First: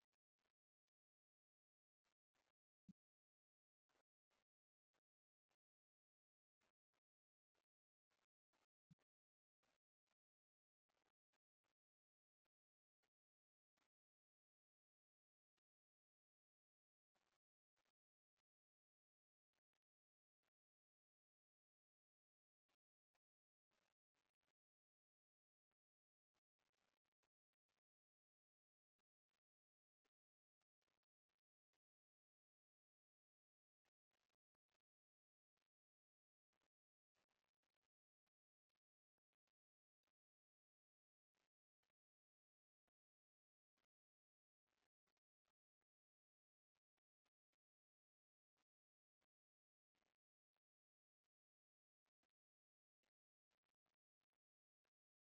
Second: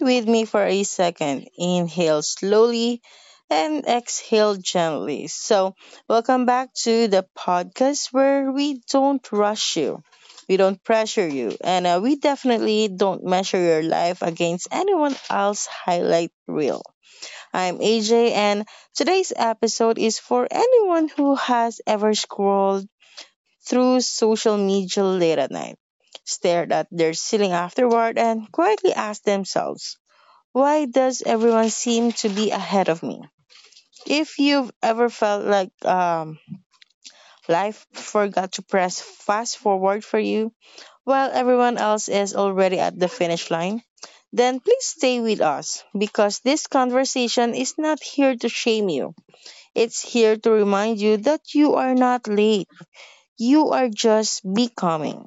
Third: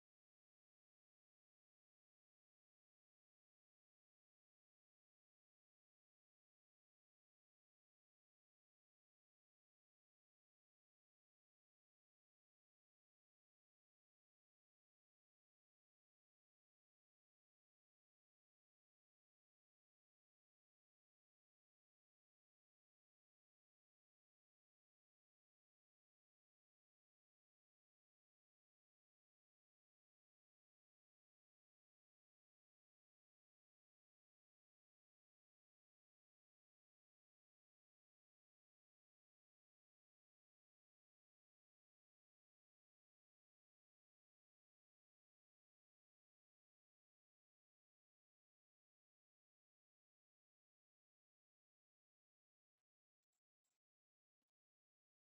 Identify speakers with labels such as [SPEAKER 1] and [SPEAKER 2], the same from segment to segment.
[SPEAKER 1] with me for a second. Inhale slowly and exhale gently. Welcome back to the podcast where we don't rush you, we don't pressure you, and we definitely don't measure your life against anyone else's highlight reel. I'm AJ, and today's episode is for anyone who has ever scrolled through social media late at night, stared at their ceiling afterward, and quietly asked themselves, why does everyone seem to be ahead of me? If you've ever felt like life forgot to press fast forward for you while everyone else is already at the finish line, then please stay with us because this conversation is not here to shame you. It's here to remind you that you are not late. You are just becoming.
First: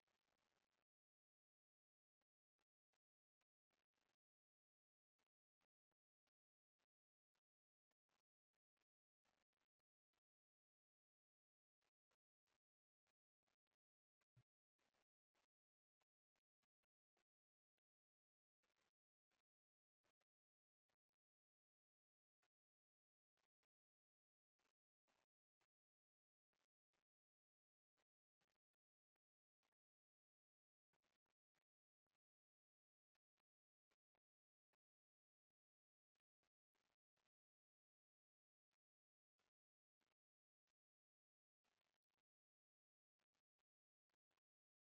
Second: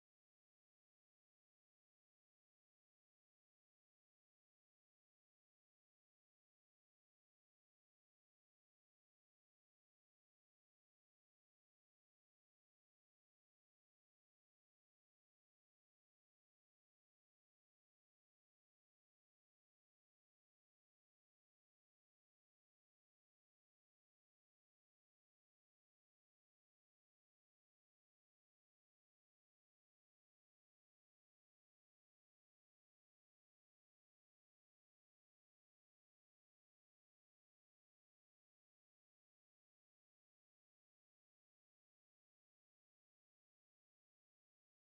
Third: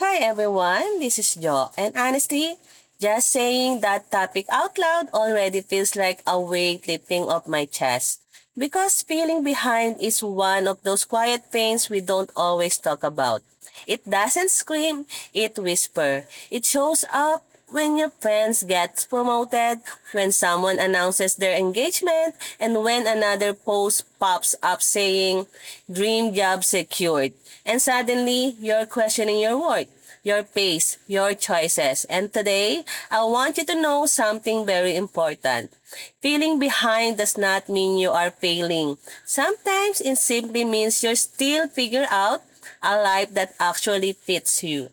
[SPEAKER 2] Hi everyone, this is Jo. And honestly, just saying that topic out loud already feels like a weight lifting off my chest. Because feeling behind is one of those quiet pains we don't always talk about. It doesn't scream, it whispers. It shows up when your friends gets promoted, when someone announces their engagement, and when another post pops up saying, dream job secured. And suddenly, you're questioning your worth, your pace, your choices. And today, I want you to know something very important. Feeling behind does not mean you are failing. Sometimes it simply means you're still figuring out a life that actually fits you.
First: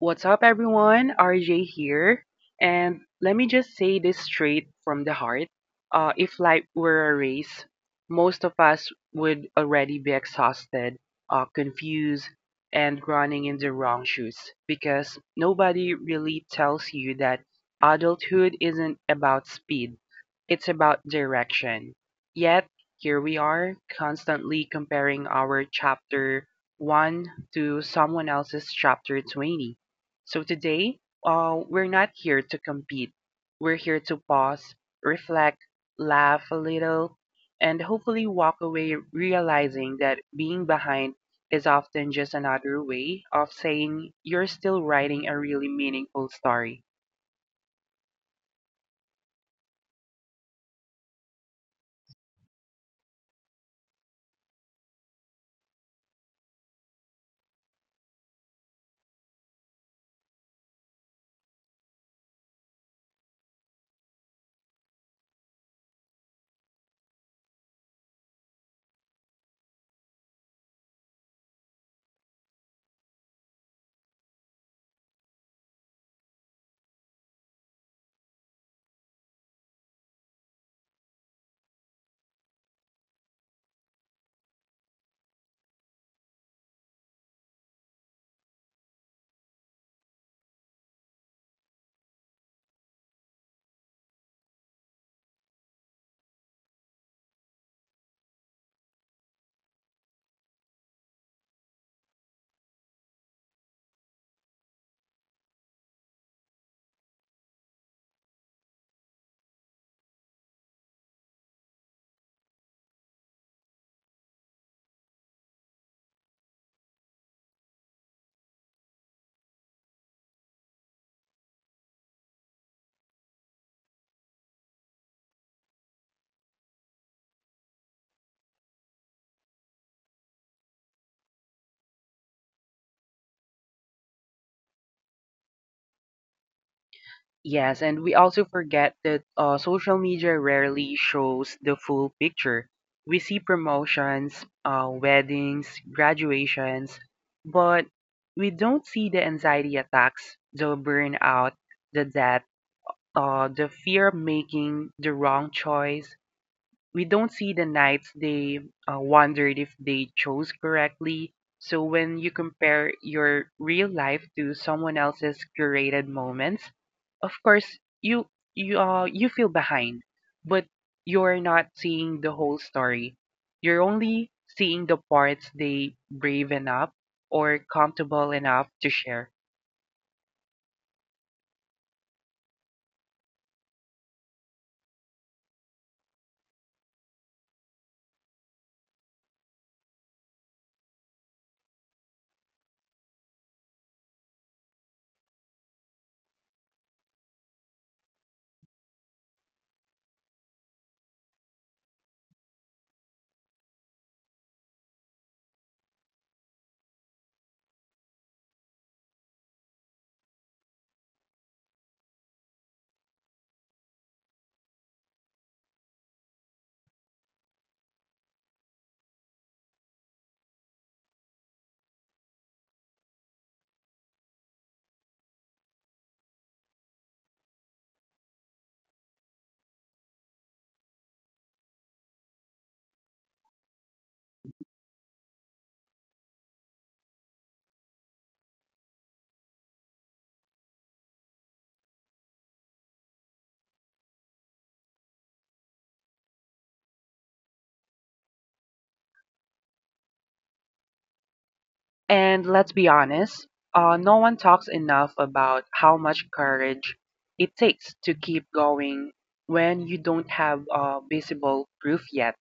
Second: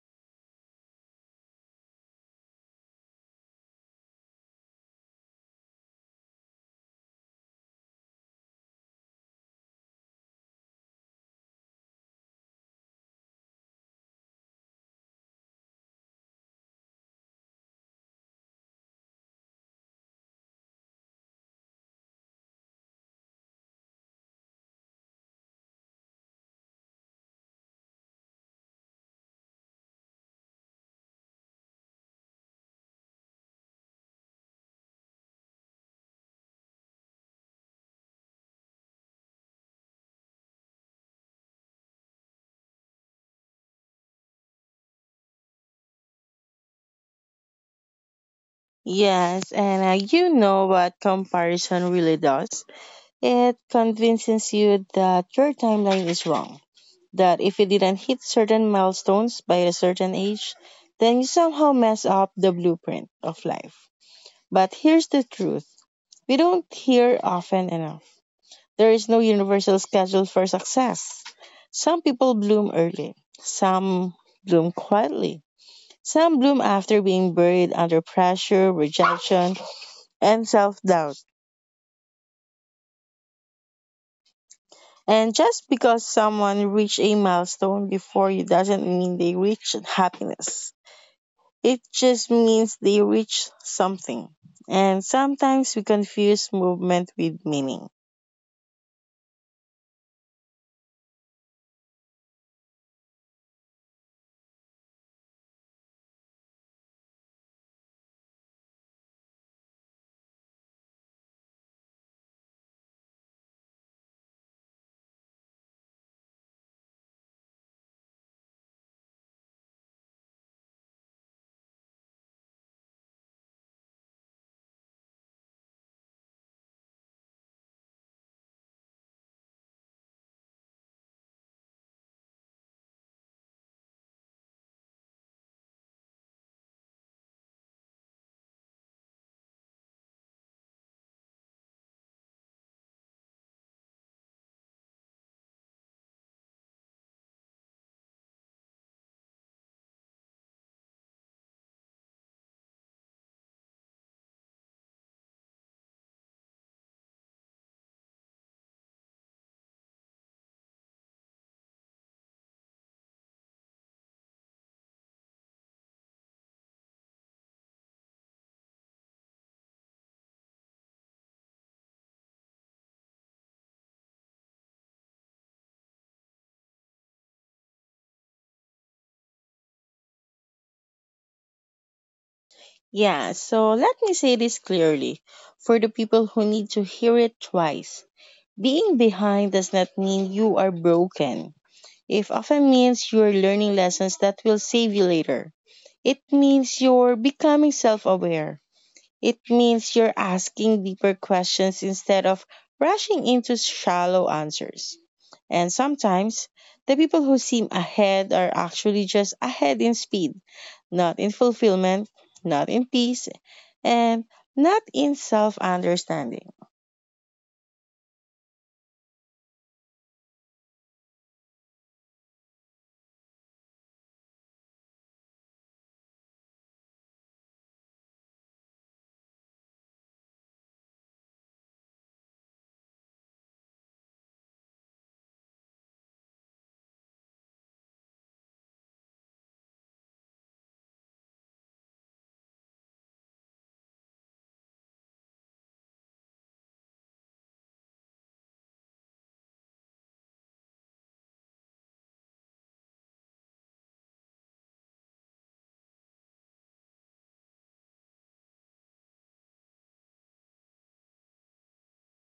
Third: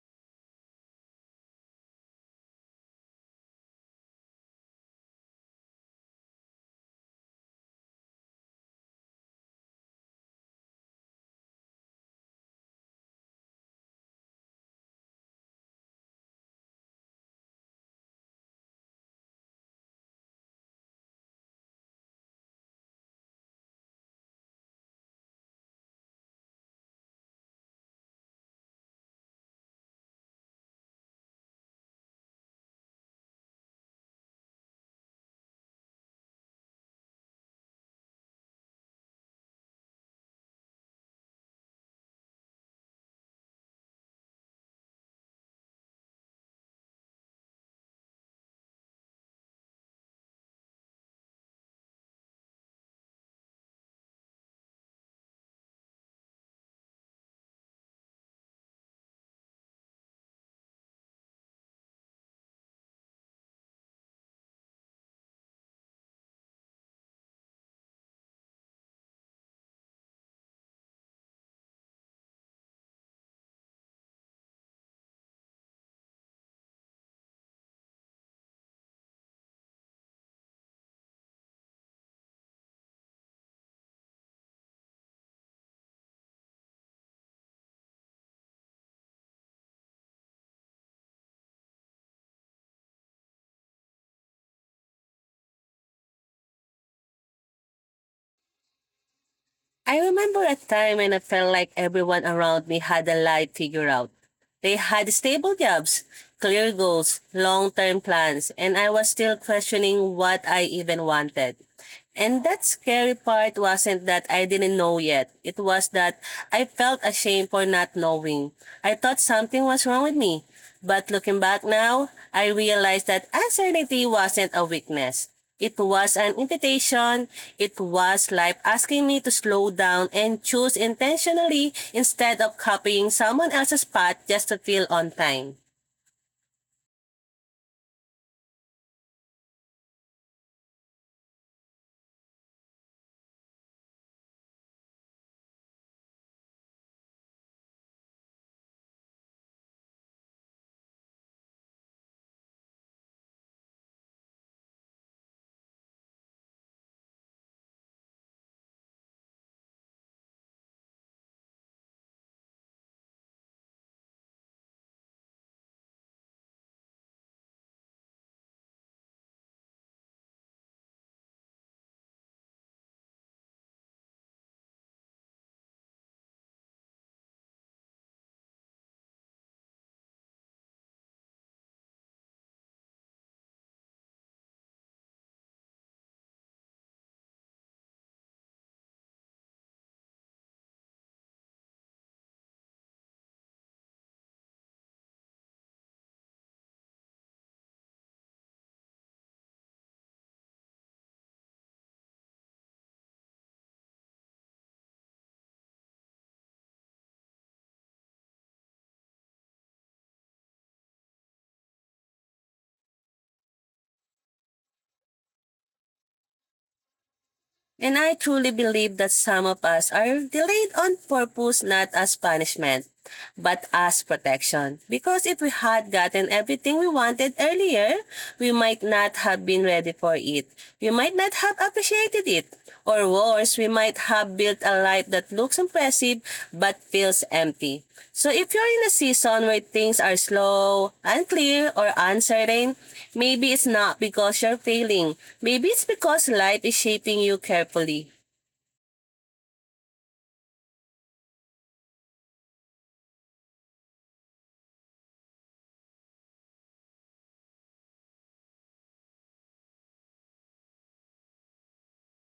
[SPEAKER 3] What's up, everyone? RJ here. And let me just say this straight from the heart. If life were a race, most of us would already be exhausted, confused, and running in the wrong shoes, because nobody really tells you that adulthood isn't about speed, it's about direction. Yet, here we are, constantly comparing our chapter 1 to someone else's chapter 20. So today, we're not here to compete. We're here to pause, reflect, laugh a little, and hopefully walk away realizing that being behind is often just another way of saying you're still writing a really meaningful story.
[SPEAKER 1] Yes, and you know what comparison really does? It convinces you that your timeline is wrong. That if you didn't hit certain milestones by a certain age, then you somehow mess up the blueprint of life. But here's the truth we don't hear often enough. There is no universal schedule for success. Some people bloom early, some bloom quietly, some bloom after being buried under pressure, rejection, and self doubt. And just because someone reached a milestone before you doesn't mean they reached happiness. It just means they reached something. And sometimes we confuse movement with meaning.
[SPEAKER 2] I remember a time when I felt like everyone around me had a life figured out. They had stable jobs, clear goals, long term plans, and I was still questioning what I even wanted. And that scary part wasn't that I didn't know yet. It was that I felt ashamed for not knowing. I thought something was wrong with me. But looking back now, I realized that uncertainty wasn't a weakness. It was an invitation. It was life asking me to slow down and choose intentionally instead of copying someone else's path just to feel on time.
[SPEAKER 3] Yes, and we also forget that social media rarely shows the full picture. We see promotions, weddings, graduations, but we don't see the anxiety attacks, the burnout, the debt, the fear of making the wrong choice. We don't see the nights they wondered if they chose correctly. So when you compare your real life to someone else's curated moments, of course you you feel behind, but you're not seeing the whole story. You're only seeing the parts they brave enough or comfortable enough to share.
[SPEAKER 1] Yeah, so let me say this clearly for the people who need to hear it twice. Being behind does not mean you are broken. It often means you are learning lessons that will save you later. It means you're becoming self aware. It means you're asking deeper questions instead of rushing into shallow answers. And sometimes the people who seem ahead are actually just ahead in speed, not in fulfillment, not in peace, and not in self understanding.
[SPEAKER 2] And I truly believe that some of us are delayed on purpose, not as punishment, but as protection. Because if we had gotten everything we wanted earlier, we might not have been ready for it. We might not have appreciated it. Or worse, we might have built a life that looks impressive but feels empty. So if you're in a season where things are slow, unclear, or uncertain, maybe it's not because you're failing. Maybe it's because life is shaping you carefully.
[SPEAKER 3] And let's be honest, no one talks enough about how much courage it takes to keep going when you don't have visible proof yet,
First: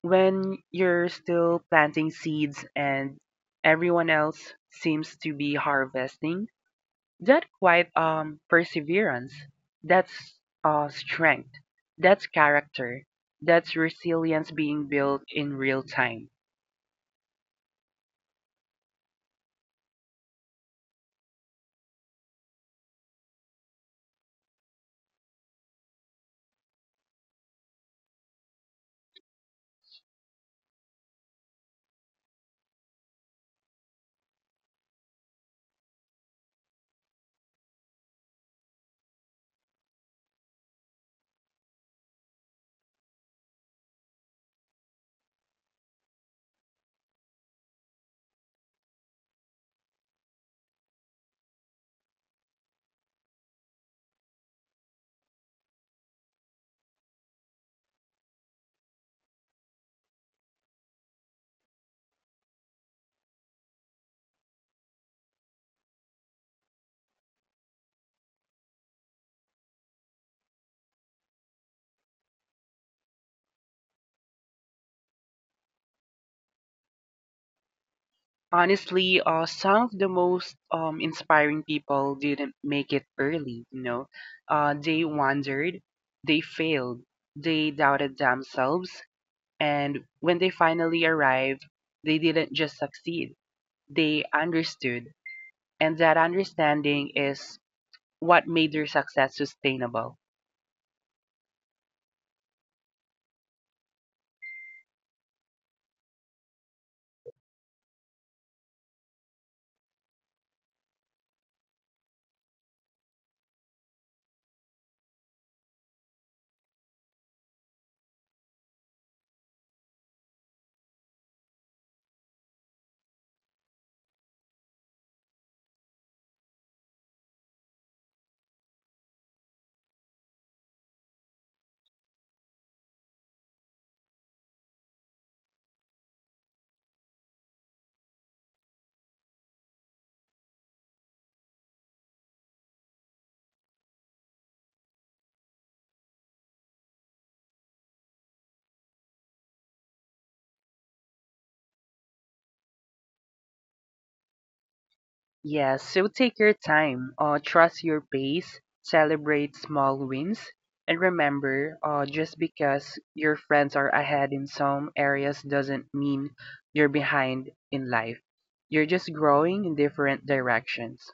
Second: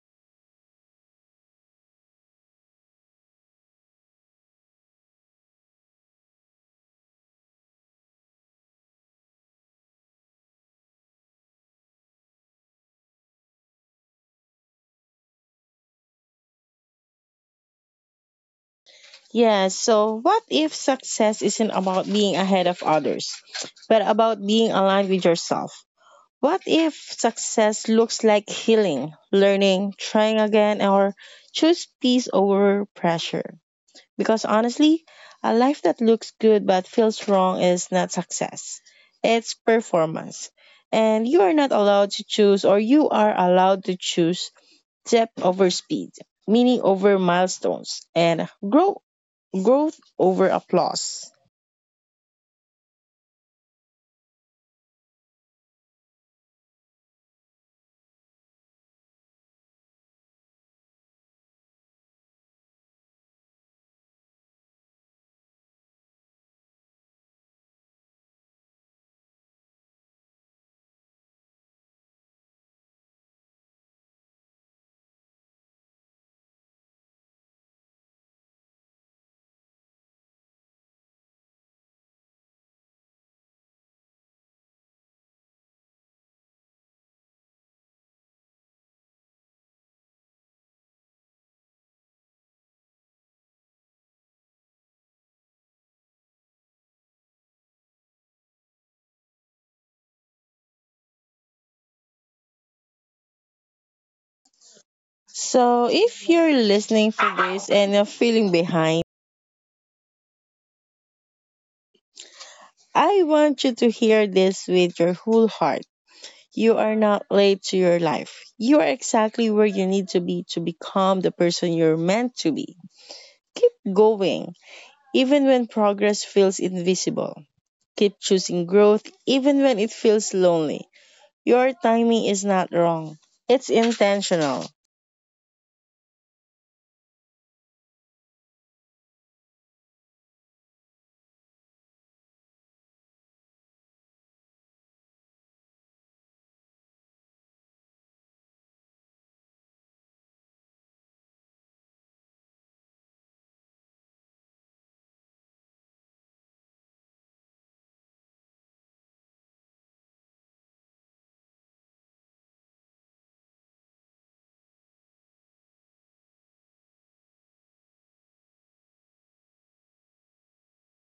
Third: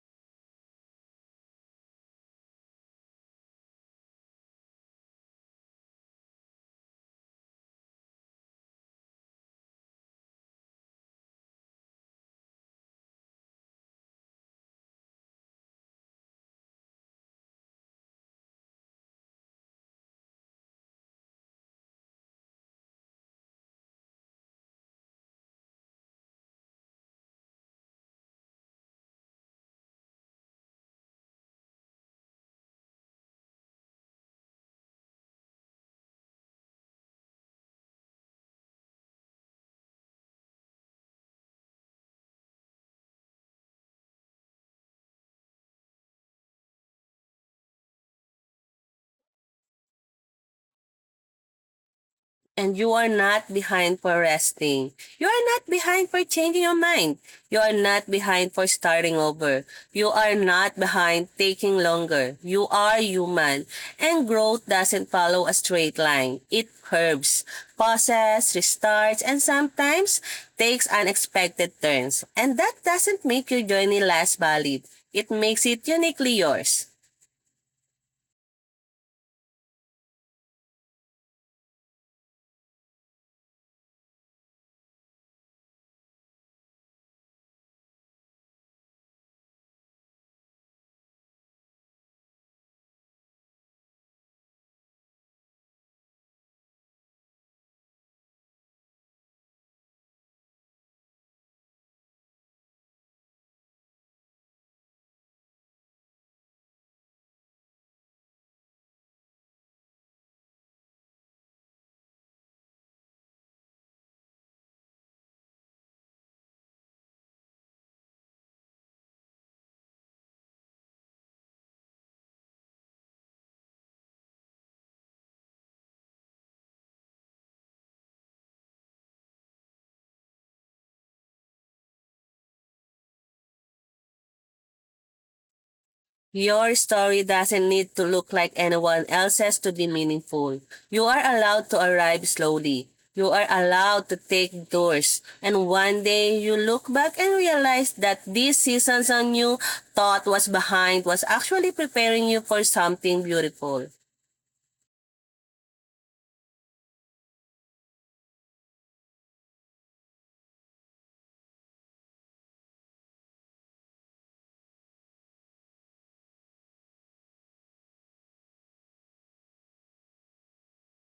[SPEAKER 3] when you're still planting seeds and everyone else seems to be harvesting. That quite perseverance, that's strength, that's character, that's resilience being built in real time.
[SPEAKER 1] Yeah, so what if success isn't about being ahead of others, but about being aligned with yourself? What if success looks like healing, learning, trying again, or choose peace over pressure? Because honestly, a life that looks good but feels wrong is not success. It's performance. And you are not allowed to choose, or you are allowed to choose depth over speed, meaning over milestones, and growth over applause.
[SPEAKER 2] And you are not behind for resting. You are not behind for changing your mind. You are not behind for starting over. You are not behind taking longer. You are human. And growth doesn't follow a straight line. It curves, pauses, restarts, and sometimes takes unexpected turns. And that doesn't make your journey less valid. It makes it uniquely yours.
[SPEAKER 3] Honestly, some of the most inspiring people didn't make it early, you know. They wandered, they failed, they doubted themselves, and when they finally arrived, they didn't just succeed, they understood. And that understanding is what made their success sustainable.
[SPEAKER 1] So, if you're listening for this and you're feeling behind, I want you to hear this with your whole heart. You are not late to your life. You are exactly where you need to be to become the person you're meant to be. Keep going, even when progress feels invisible. Keep choosing growth, even when it feels lonely. Your timing is not wrong, it's intentional.
[SPEAKER 2] Your story doesn't need to look like anyone else's to be meaningful. You are allowed to arrive slowly. You are allowed to take doors. And one day you look back and realize that these seasons on you thought was behind was actually preparing you for something beautiful.
[SPEAKER 3] Yes, so take your time, trust your pace, celebrate small wins, and remember, just because your friends are ahead in some areas doesn't mean you're behind in life. You're just growing in different directions.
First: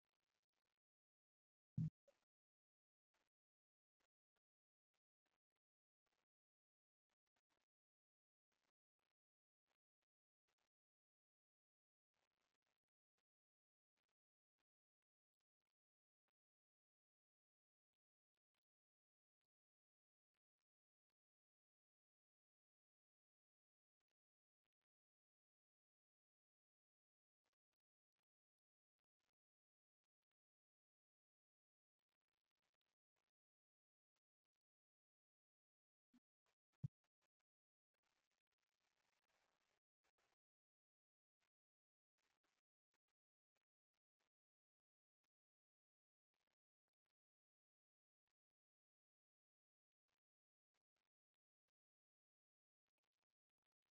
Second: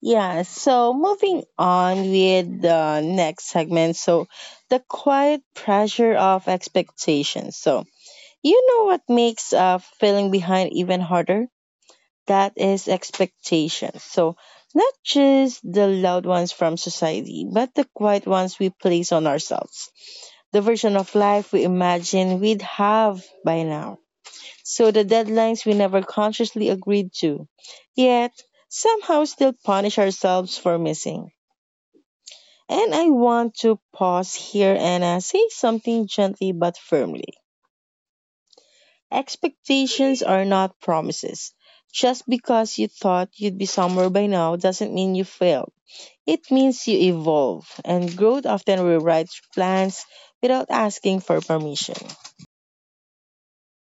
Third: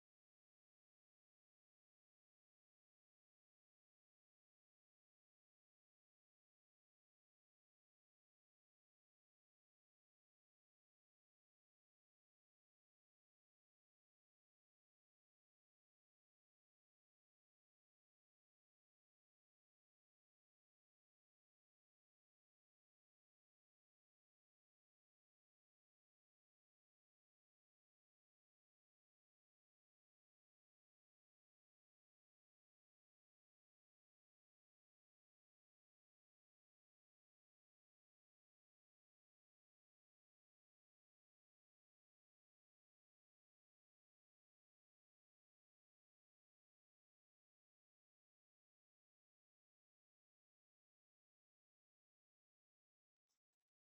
[SPEAKER 1] Yeah, so moving on with the next segment. So, the quiet pressure of expectations. So, you know what makes feeling behind even harder? That is expectations. So, not just the loud ones from society, but the quiet ones we place on ourselves. The version of life we imagine we'd have by now. So, the deadlines we never consciously agreed to, yet somehow still punish ourselves for missing. And I want to pause here and say something gently but firmly. Expectations are not promises. Just because you thought you'd be somewhere by now doesn't mean you failed. It means you evolve, and growth often rewrites plans without asking for permission.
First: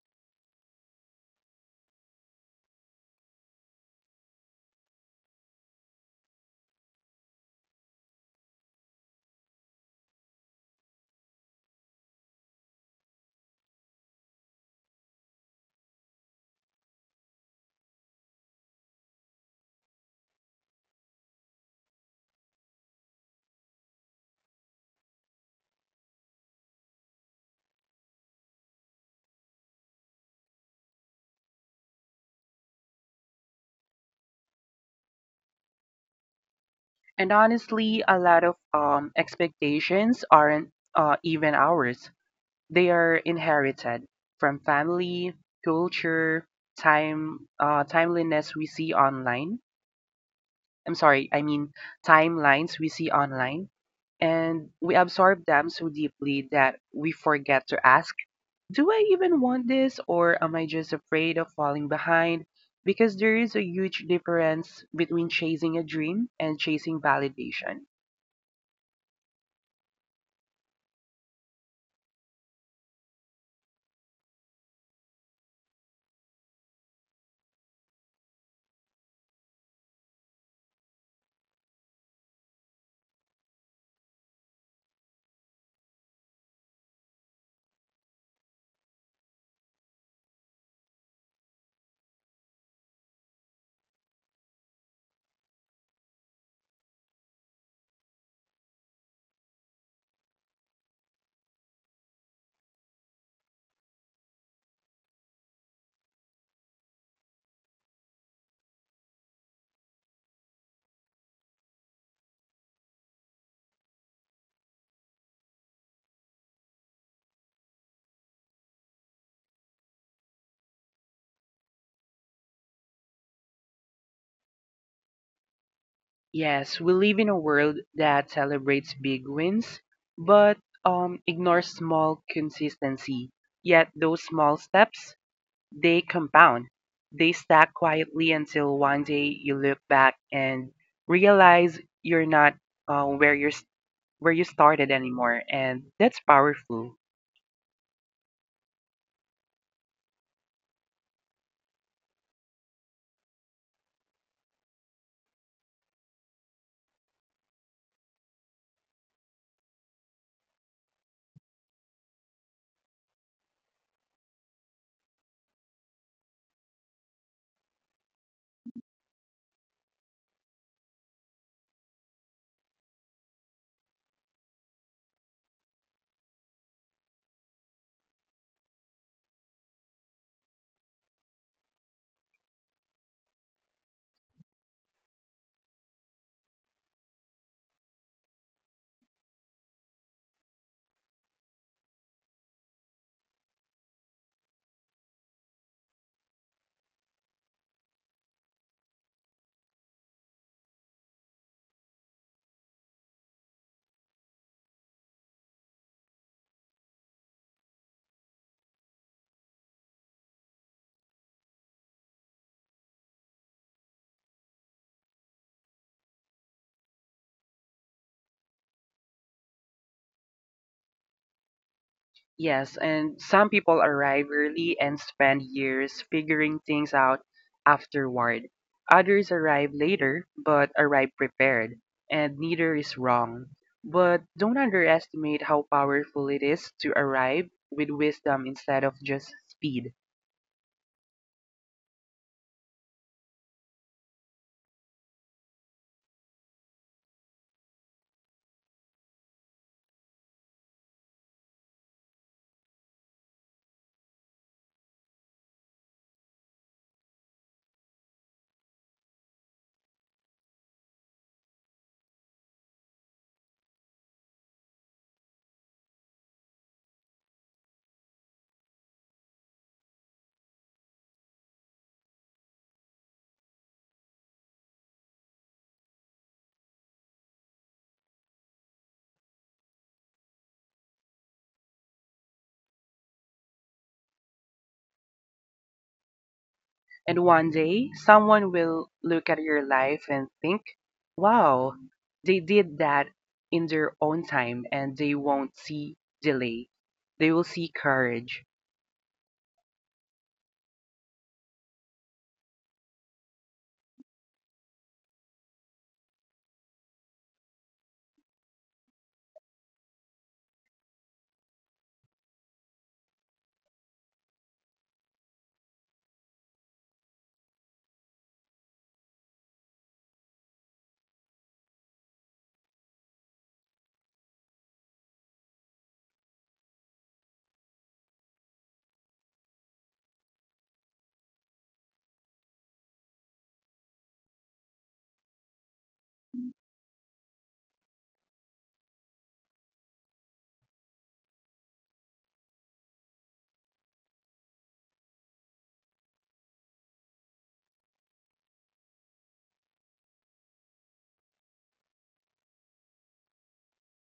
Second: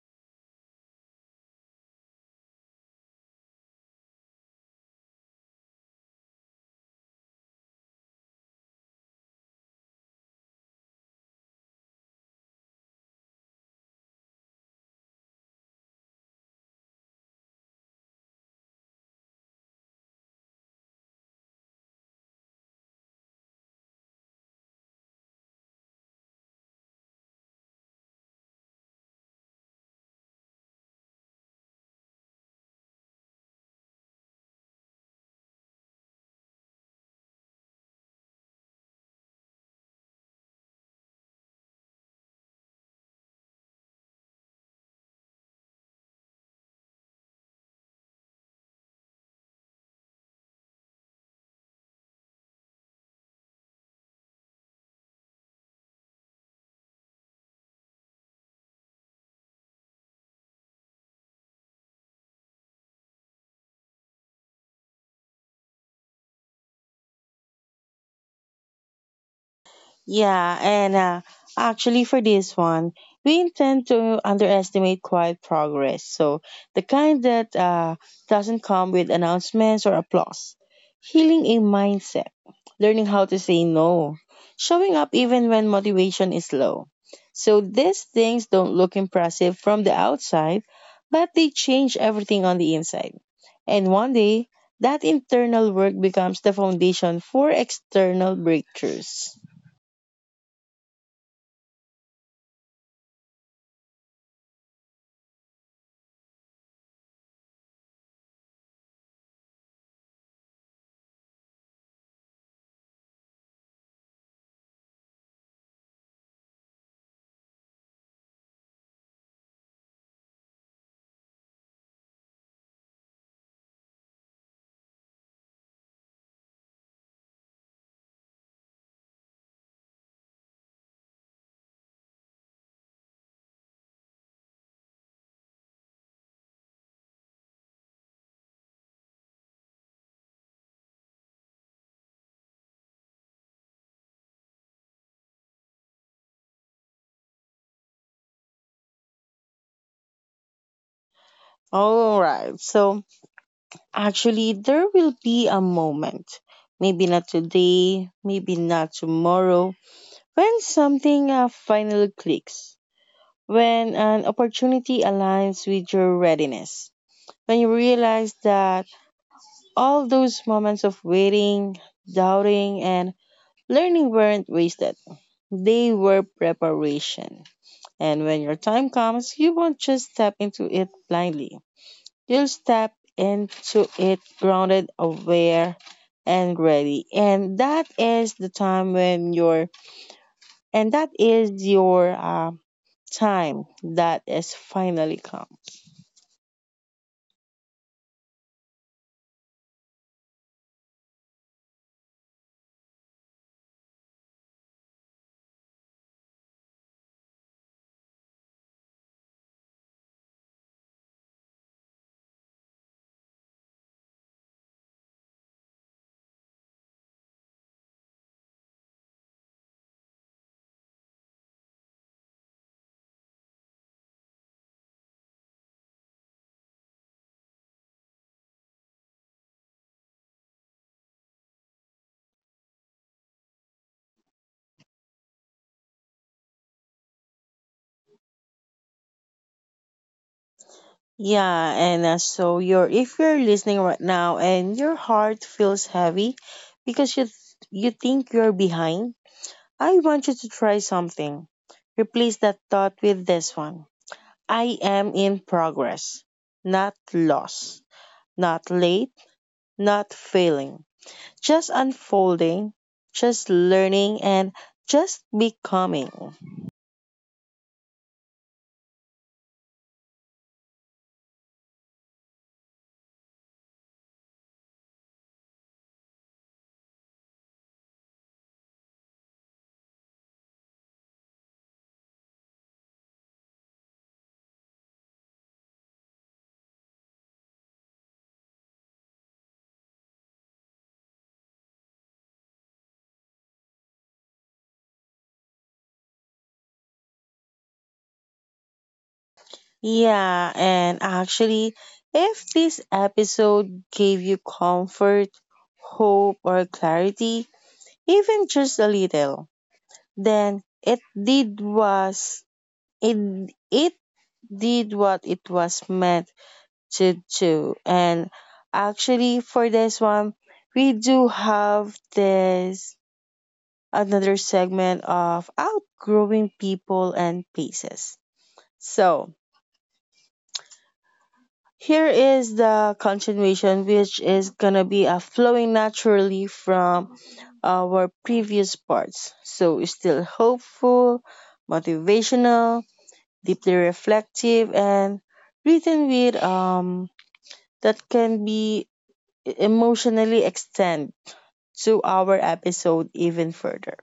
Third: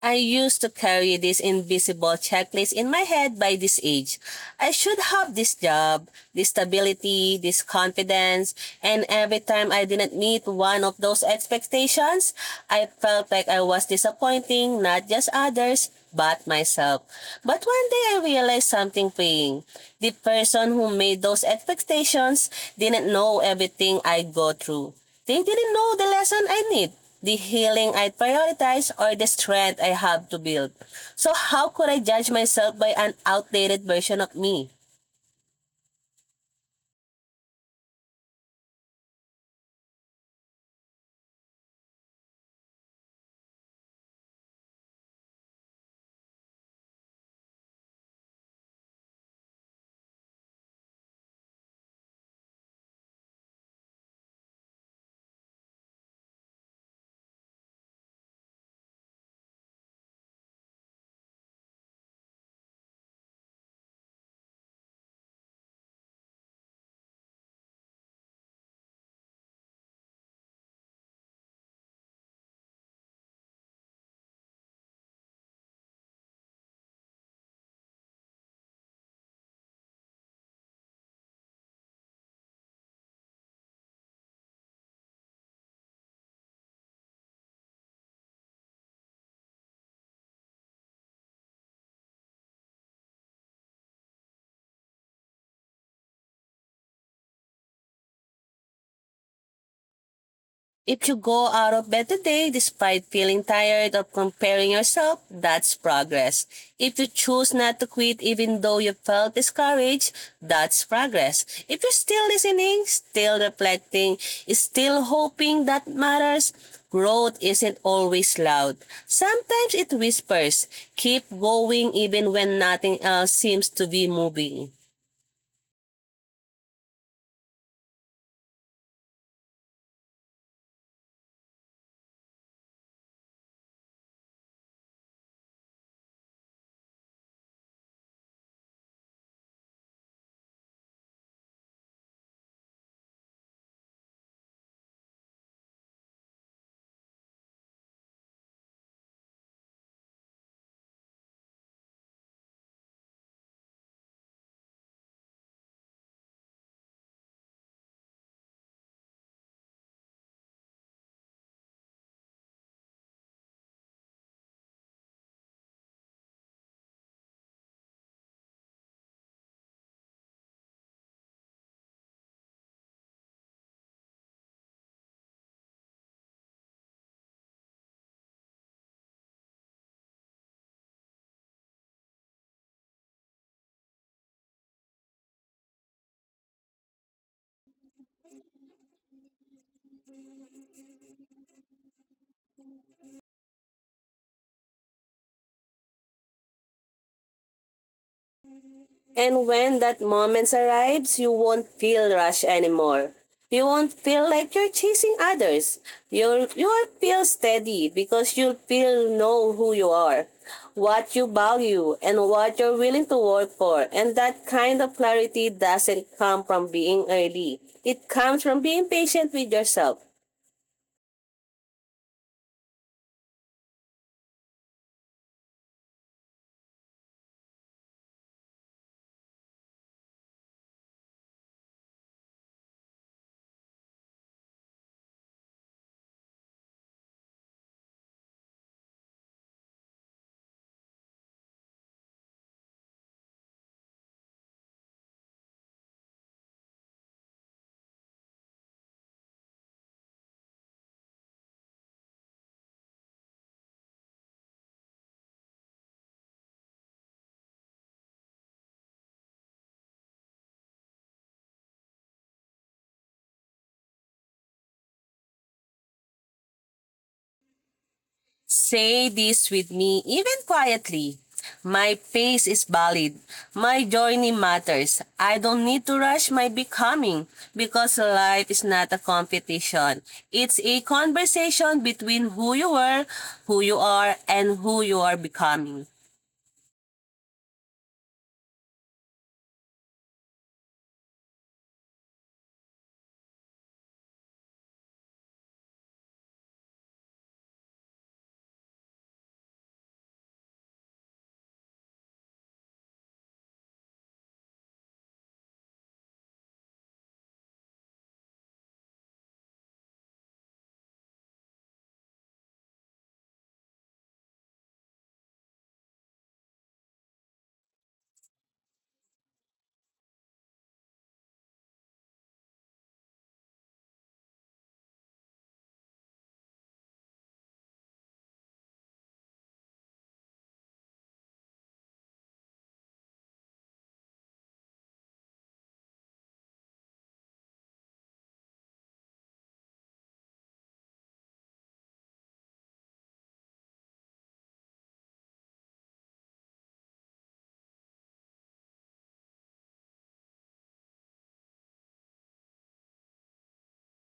[SPEAKER 2] I used to carry this invisible checklist in my head by this age. I should have this job, this stability, this confidence, and every time I didn't meet one of those expectations, I felt like I was disappointing not just others, but myself. But one day I realized something freeing. The person who made those expectations didn't know everything I go through. They didn't know the lesson I need, the healing I prioritize, or the strength I have to build. So how could I judge myself by an outdated version of me?
[SPEAKER 3] And honestly, a lot of expectations aren't even ours. They are inherited from family, culture, time, timeliness we see online I'm sorry, I mean timelines we see online, and we absorb them so deeply that we forget to ask, do I even want this, or am I just afraid of falling behind? Because there is a huge difference between chasing a dream and chasing validation.
[SPEAKER 1] Yeah, and actually, for this one, we intend to underestimate quiet progress. So, the kind that doesn't come with announcements or applause. Healing a mindset, learning how to say no, showing up even when motivation is low. So, these things don't look impressive from the outside, but they change everything on the inside. And one day, that internal work becomes the foundation for external breakthroughs.
[SPEAKER 2] If you go out of bed today despite feeling tired of comparing yourself, that's progress. If you choose not to quit even though you felt discouraged, that's progress. If you're still listening, still reflecting, still hoping, that matters. Growth isn't always loud. Sometimes it whispers, keep going even when nothing else seems to be moving.
[SPEAKER 3] Yes, we live in a world that celebrates big wins, but ignores small consistency. Yet those small steps, they compound, they stack quietly until one day you look back and realize you're not uh, where you're s- where you started anymore, and that's powerful.
[SPEAKER 1] All right. So actually, there will be a moment, maybe not today, maybe not tomorrow, when something finally clicks, when an opportunity aligns with your readiness, when you realize that all those moments of waiting, doubting, and learning weren't wasted, they were preparation. And when your time comes, you won't just step into it blindly. You'll step into it grounded, aware, and ready. And that is your time that is finally come.
[SPEAKER 2] And when that moment arrives, you won't feel rush anymore. You won't feel like you're chasing others. You'll feel steady because you'll feel know who you are, what you value, and what you're willing to work for. And that kind of clarity doesn't come from being early. It comes from being patient with yourself.
[SPEAKER 3] Yes, and some people arrive early and spend years figuring things out afterward. Others arrive later but arrive prepared, and neither is wrong. But don't underestimate how powerful it is to arrive with wisdom instead of just speed.
[SPEAKER 1] Yeah, and so you're if you're listening right now and your heart feels heavy because you think you're behind, I want you to try something. Replace that thought with this one. I am in progress, not lost, not late, not failing, just unfolding, just learning, and just becoming.
[SPEAKER 2] Say this with me, even quietly. My pace is valid. My journey matters. I don't need to rush my becoming because life is not a competition. It's a conversation between who you were, who you are, and who you are becoming.
[SPEAKER 3] And one day, someone will look at your life and think, wow, they did that in their own time, and they won't see delay. They will see courage.
[SPEAKER 1] Yeah, and actually, if this episode gave you comfort, hope, or clarity, even just a little, then it did what it was meant to do. And actually, for this one, we do have this another segment of outgrowing people and places. So, here is the continuation, which is gonna be flowing naturally from our previous parts. So, it's still hopeful, motivational, deeply reflective, and written with that can be emotionally extend to our episode even further.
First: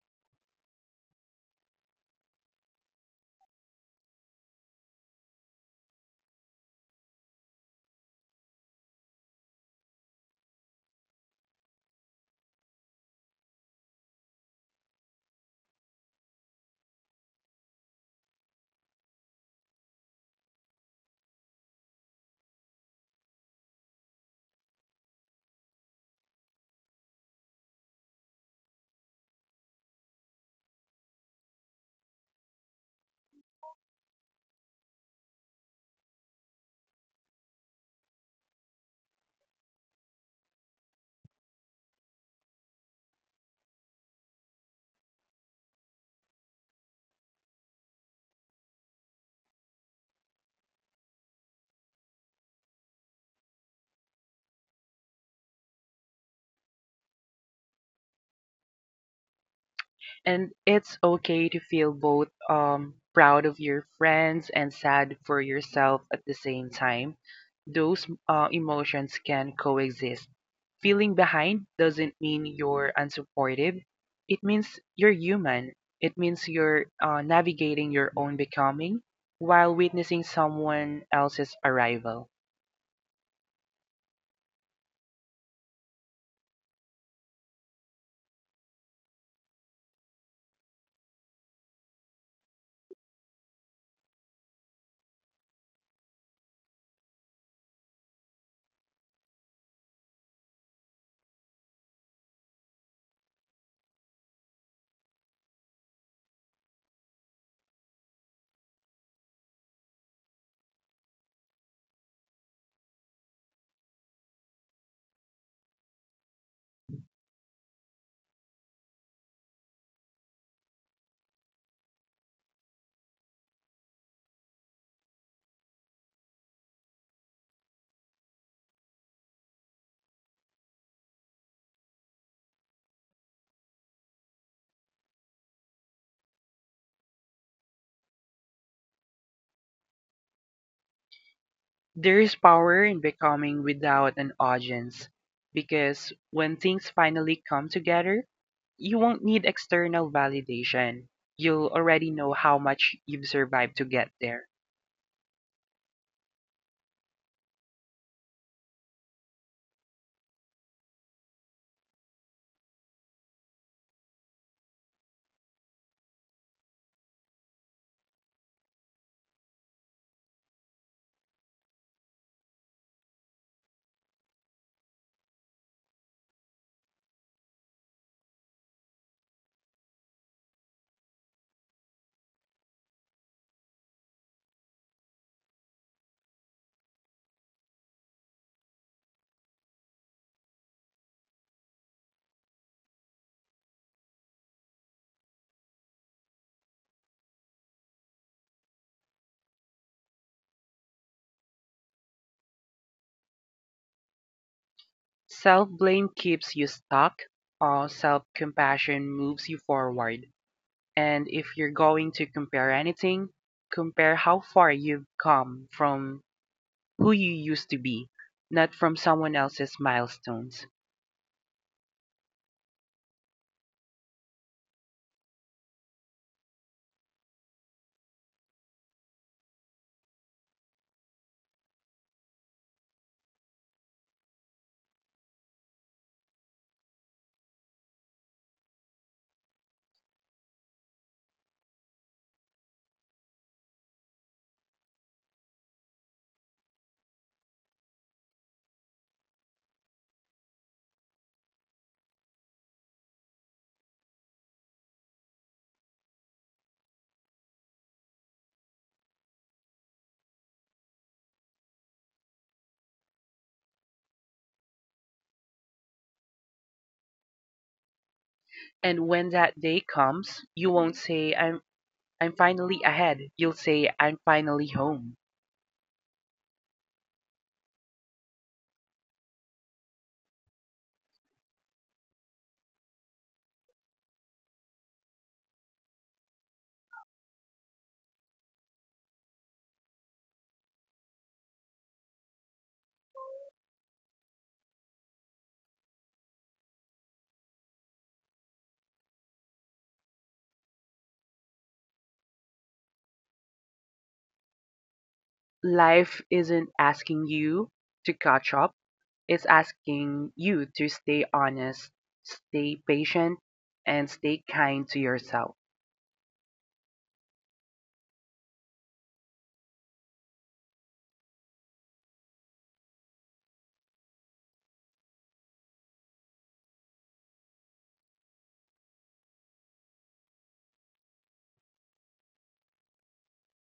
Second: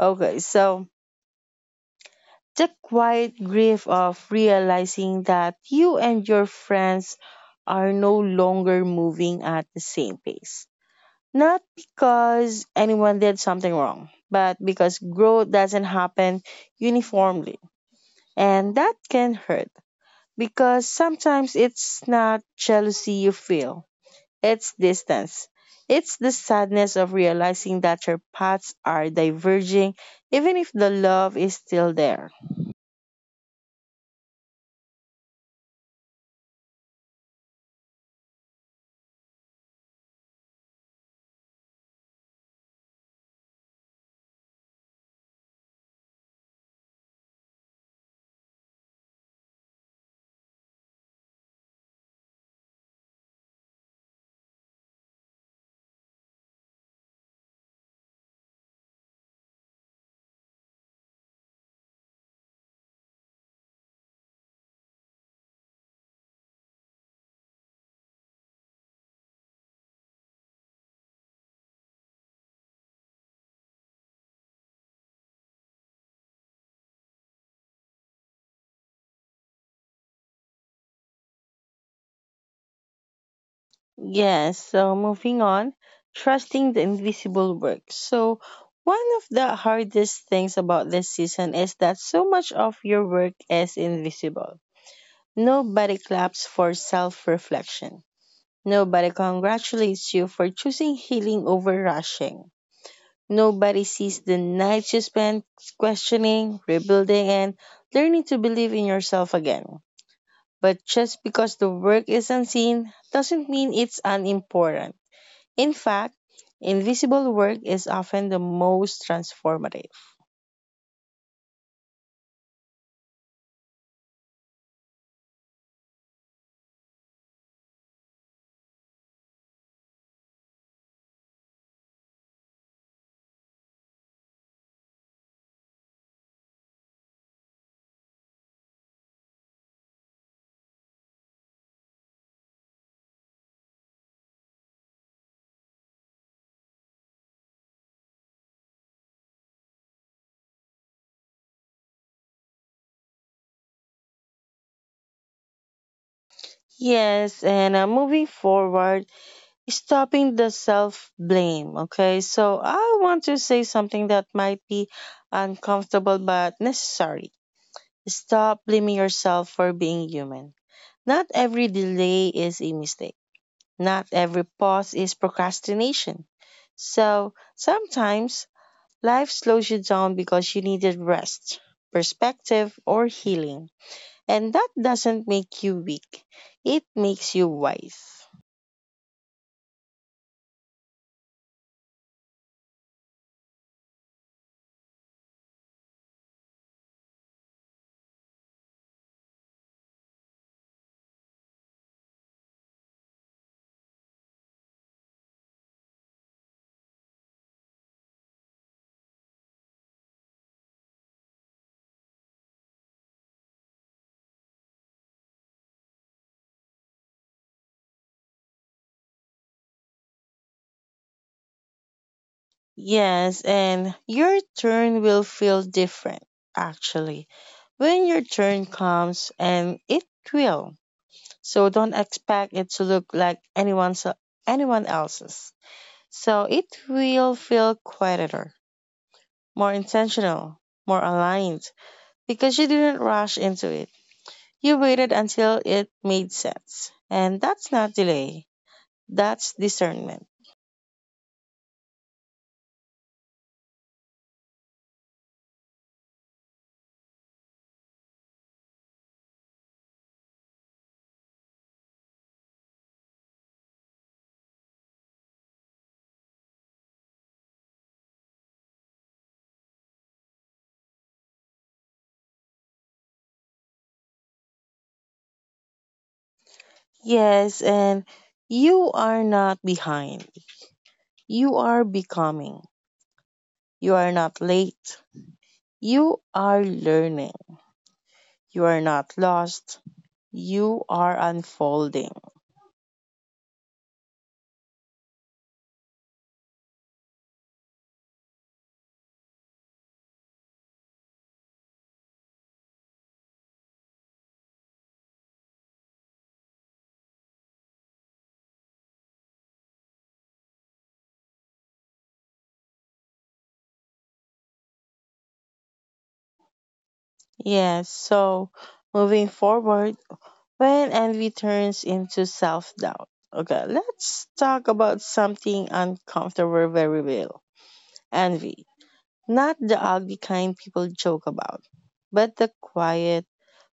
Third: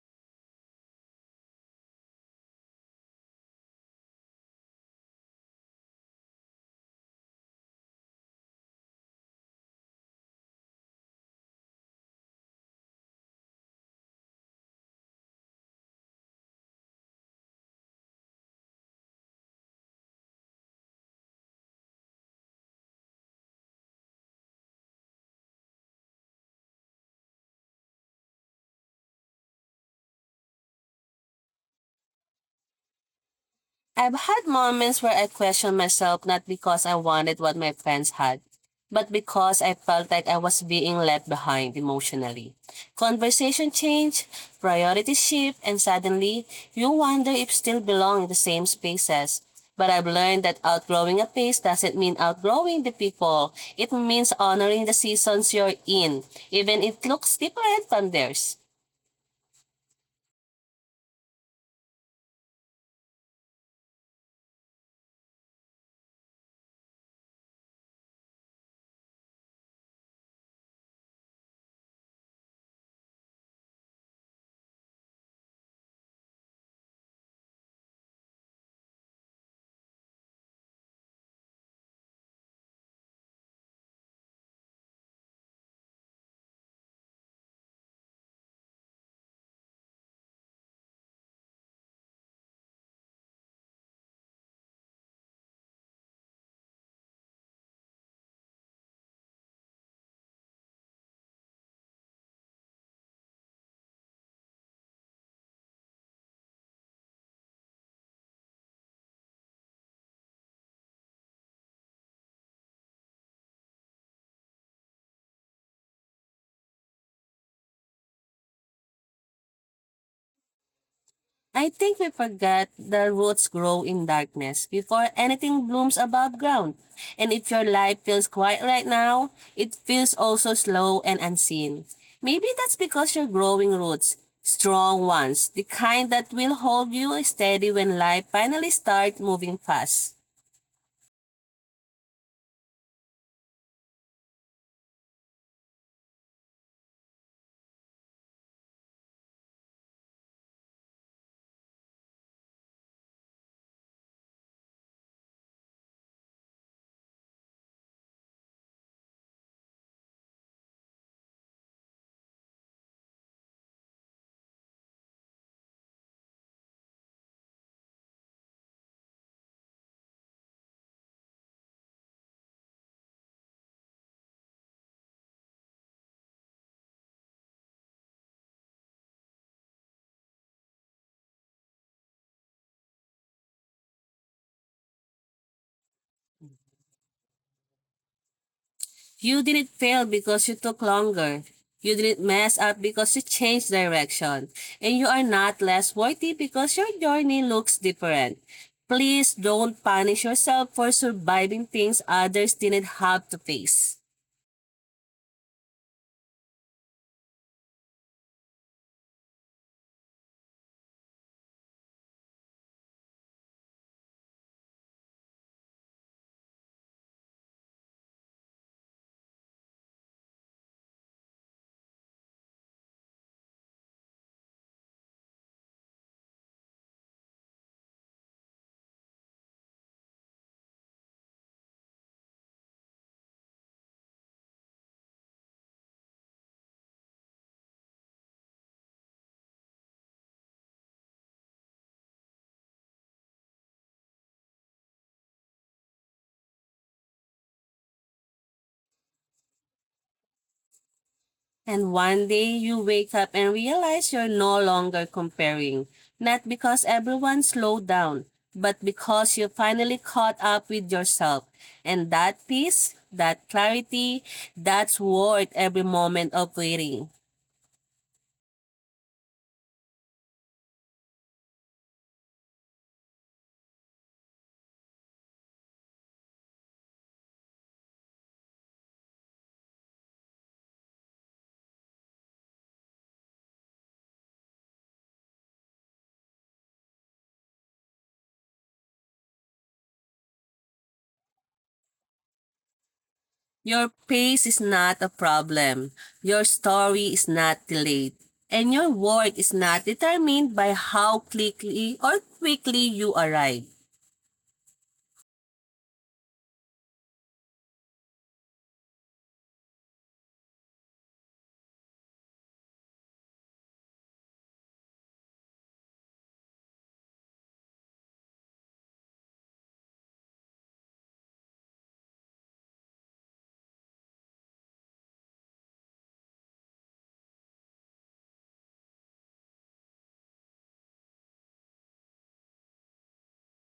[SPEAKER 1] Okay, so the quiet grief of realizing that you and your friends are no longer moving at the same pace. Not because anyone did something wrong, but because growth doesn't happen uniformly. And that can hurt because sometimes it's not jealousy you feel, it's distance. It's the sadness of realizing that your paths are diverging, even if the love is still there.
[SPEAKER 2] I've had moments where I questioned myself not because I wanted what my friends had, but because I felt like I was being left behind emotionally. Conversation changed, priorities shift, and suddenly you wonder if still belong in the same spaces. But I've learned that outgrowing a phase doesn't mean outgrowing the people. It means honoring the seasons you're in, even if it looks different from theirs.
[SPEAKER 3] And it's okay to feel both proud of your friends and sad for yourself at the same time. Those emotions can coexist. Feeling behind doesn't mean you're unsupportive, it means you're human. It means you're navigating your own becoming while witnessing someone else's arrival.
[SPEAKER 1] Yes, so moving on, trusting the invisible work. So, one of the hardest things about this season is that so much of your work is invisible. Nobody claps for self reflection. Nobody congratulates you for choosing healing over rushing. Nobody sees the nights you spent questioning, rebuilding, and learning to believe in yourself again. But just because the work is unseen doesn't mean it's unimportant. In fact, invisible work is often the most transformative.
[SPEAKER 2] I think we forget the roots grow in darkness before anything blooms above ground. And if your life feels quiet right now, it feels also slow and unseen. Maybe that's because you're growing roots, strong ones, the kind that will hold you steady when life finally starts moving fast.
[SPEAKER 3] There is power in becoming without an audience, because when things finally come together, you won't need external validation. You'll already know how much you've survived to get there.
[SPEAKER 1] Yes, and moving forward, stopping the self blame. Okay, so I want to say something that might be uncomfortable but necessary. Stop blaming yourself for being human. Not every delay is a mistake, not every pause is procrastination. So sometimes life slows you down because you needed rest, perspective, or healing. And that doesn't make you weak, it makes you wise.
[SPEAKER 2] You didn't fail because you took longer. You didn't mess up because you changed direction. And you are not less worthy because your journey looks different. Please don't punish yourself for surviving things others didn't have to face.
[SPEAKER 3] Self blame keeps you stuck, self compassion moves you forward. And if you're going to compare anything, compare how far you've come from who you used to be, not from someone else's milestones.
[SPEAKER 1] Yes, and your turn will feel different, actually, when your turn comes, and it will. So don't expect it to look like anyone else's. So it will feel quieter, more intentional, more aligned, because you didn't rush into it. You waited until it made sense. And that's not delay, that's discernment.
[SPEAKER 2] And one day you wake up and realize you're no longer comparing. Not because everyone slowed down, but because you finally caught up with yourself. And that peace, that clarity, that's worth every moment of waiting.
[SPEAKER 3] And when that day comes, you won't say, I'm finally ahead. You'll say, I'm finally home.
[SPEAKER 1] Yes, and you are not behind. You are becoming. You are not late. You are learning. You are not lost. You are unfolding.
[SPEAKER 2] Your pace is not a problem. Your story is not delayed. And your worth is not determined by how quickly or quickly you arrive.
[SPEAKER 3] Life isn't asking you to catch up, it's asking you to stay honest, stay patient, and stay kind to yourself.
[SPEAKER 1] Yes, so moving forward, when envy turns into self doubt. Okay, let's talk about something uncomfortable very well, envy. Not the ugly kind people joke about, but the quiet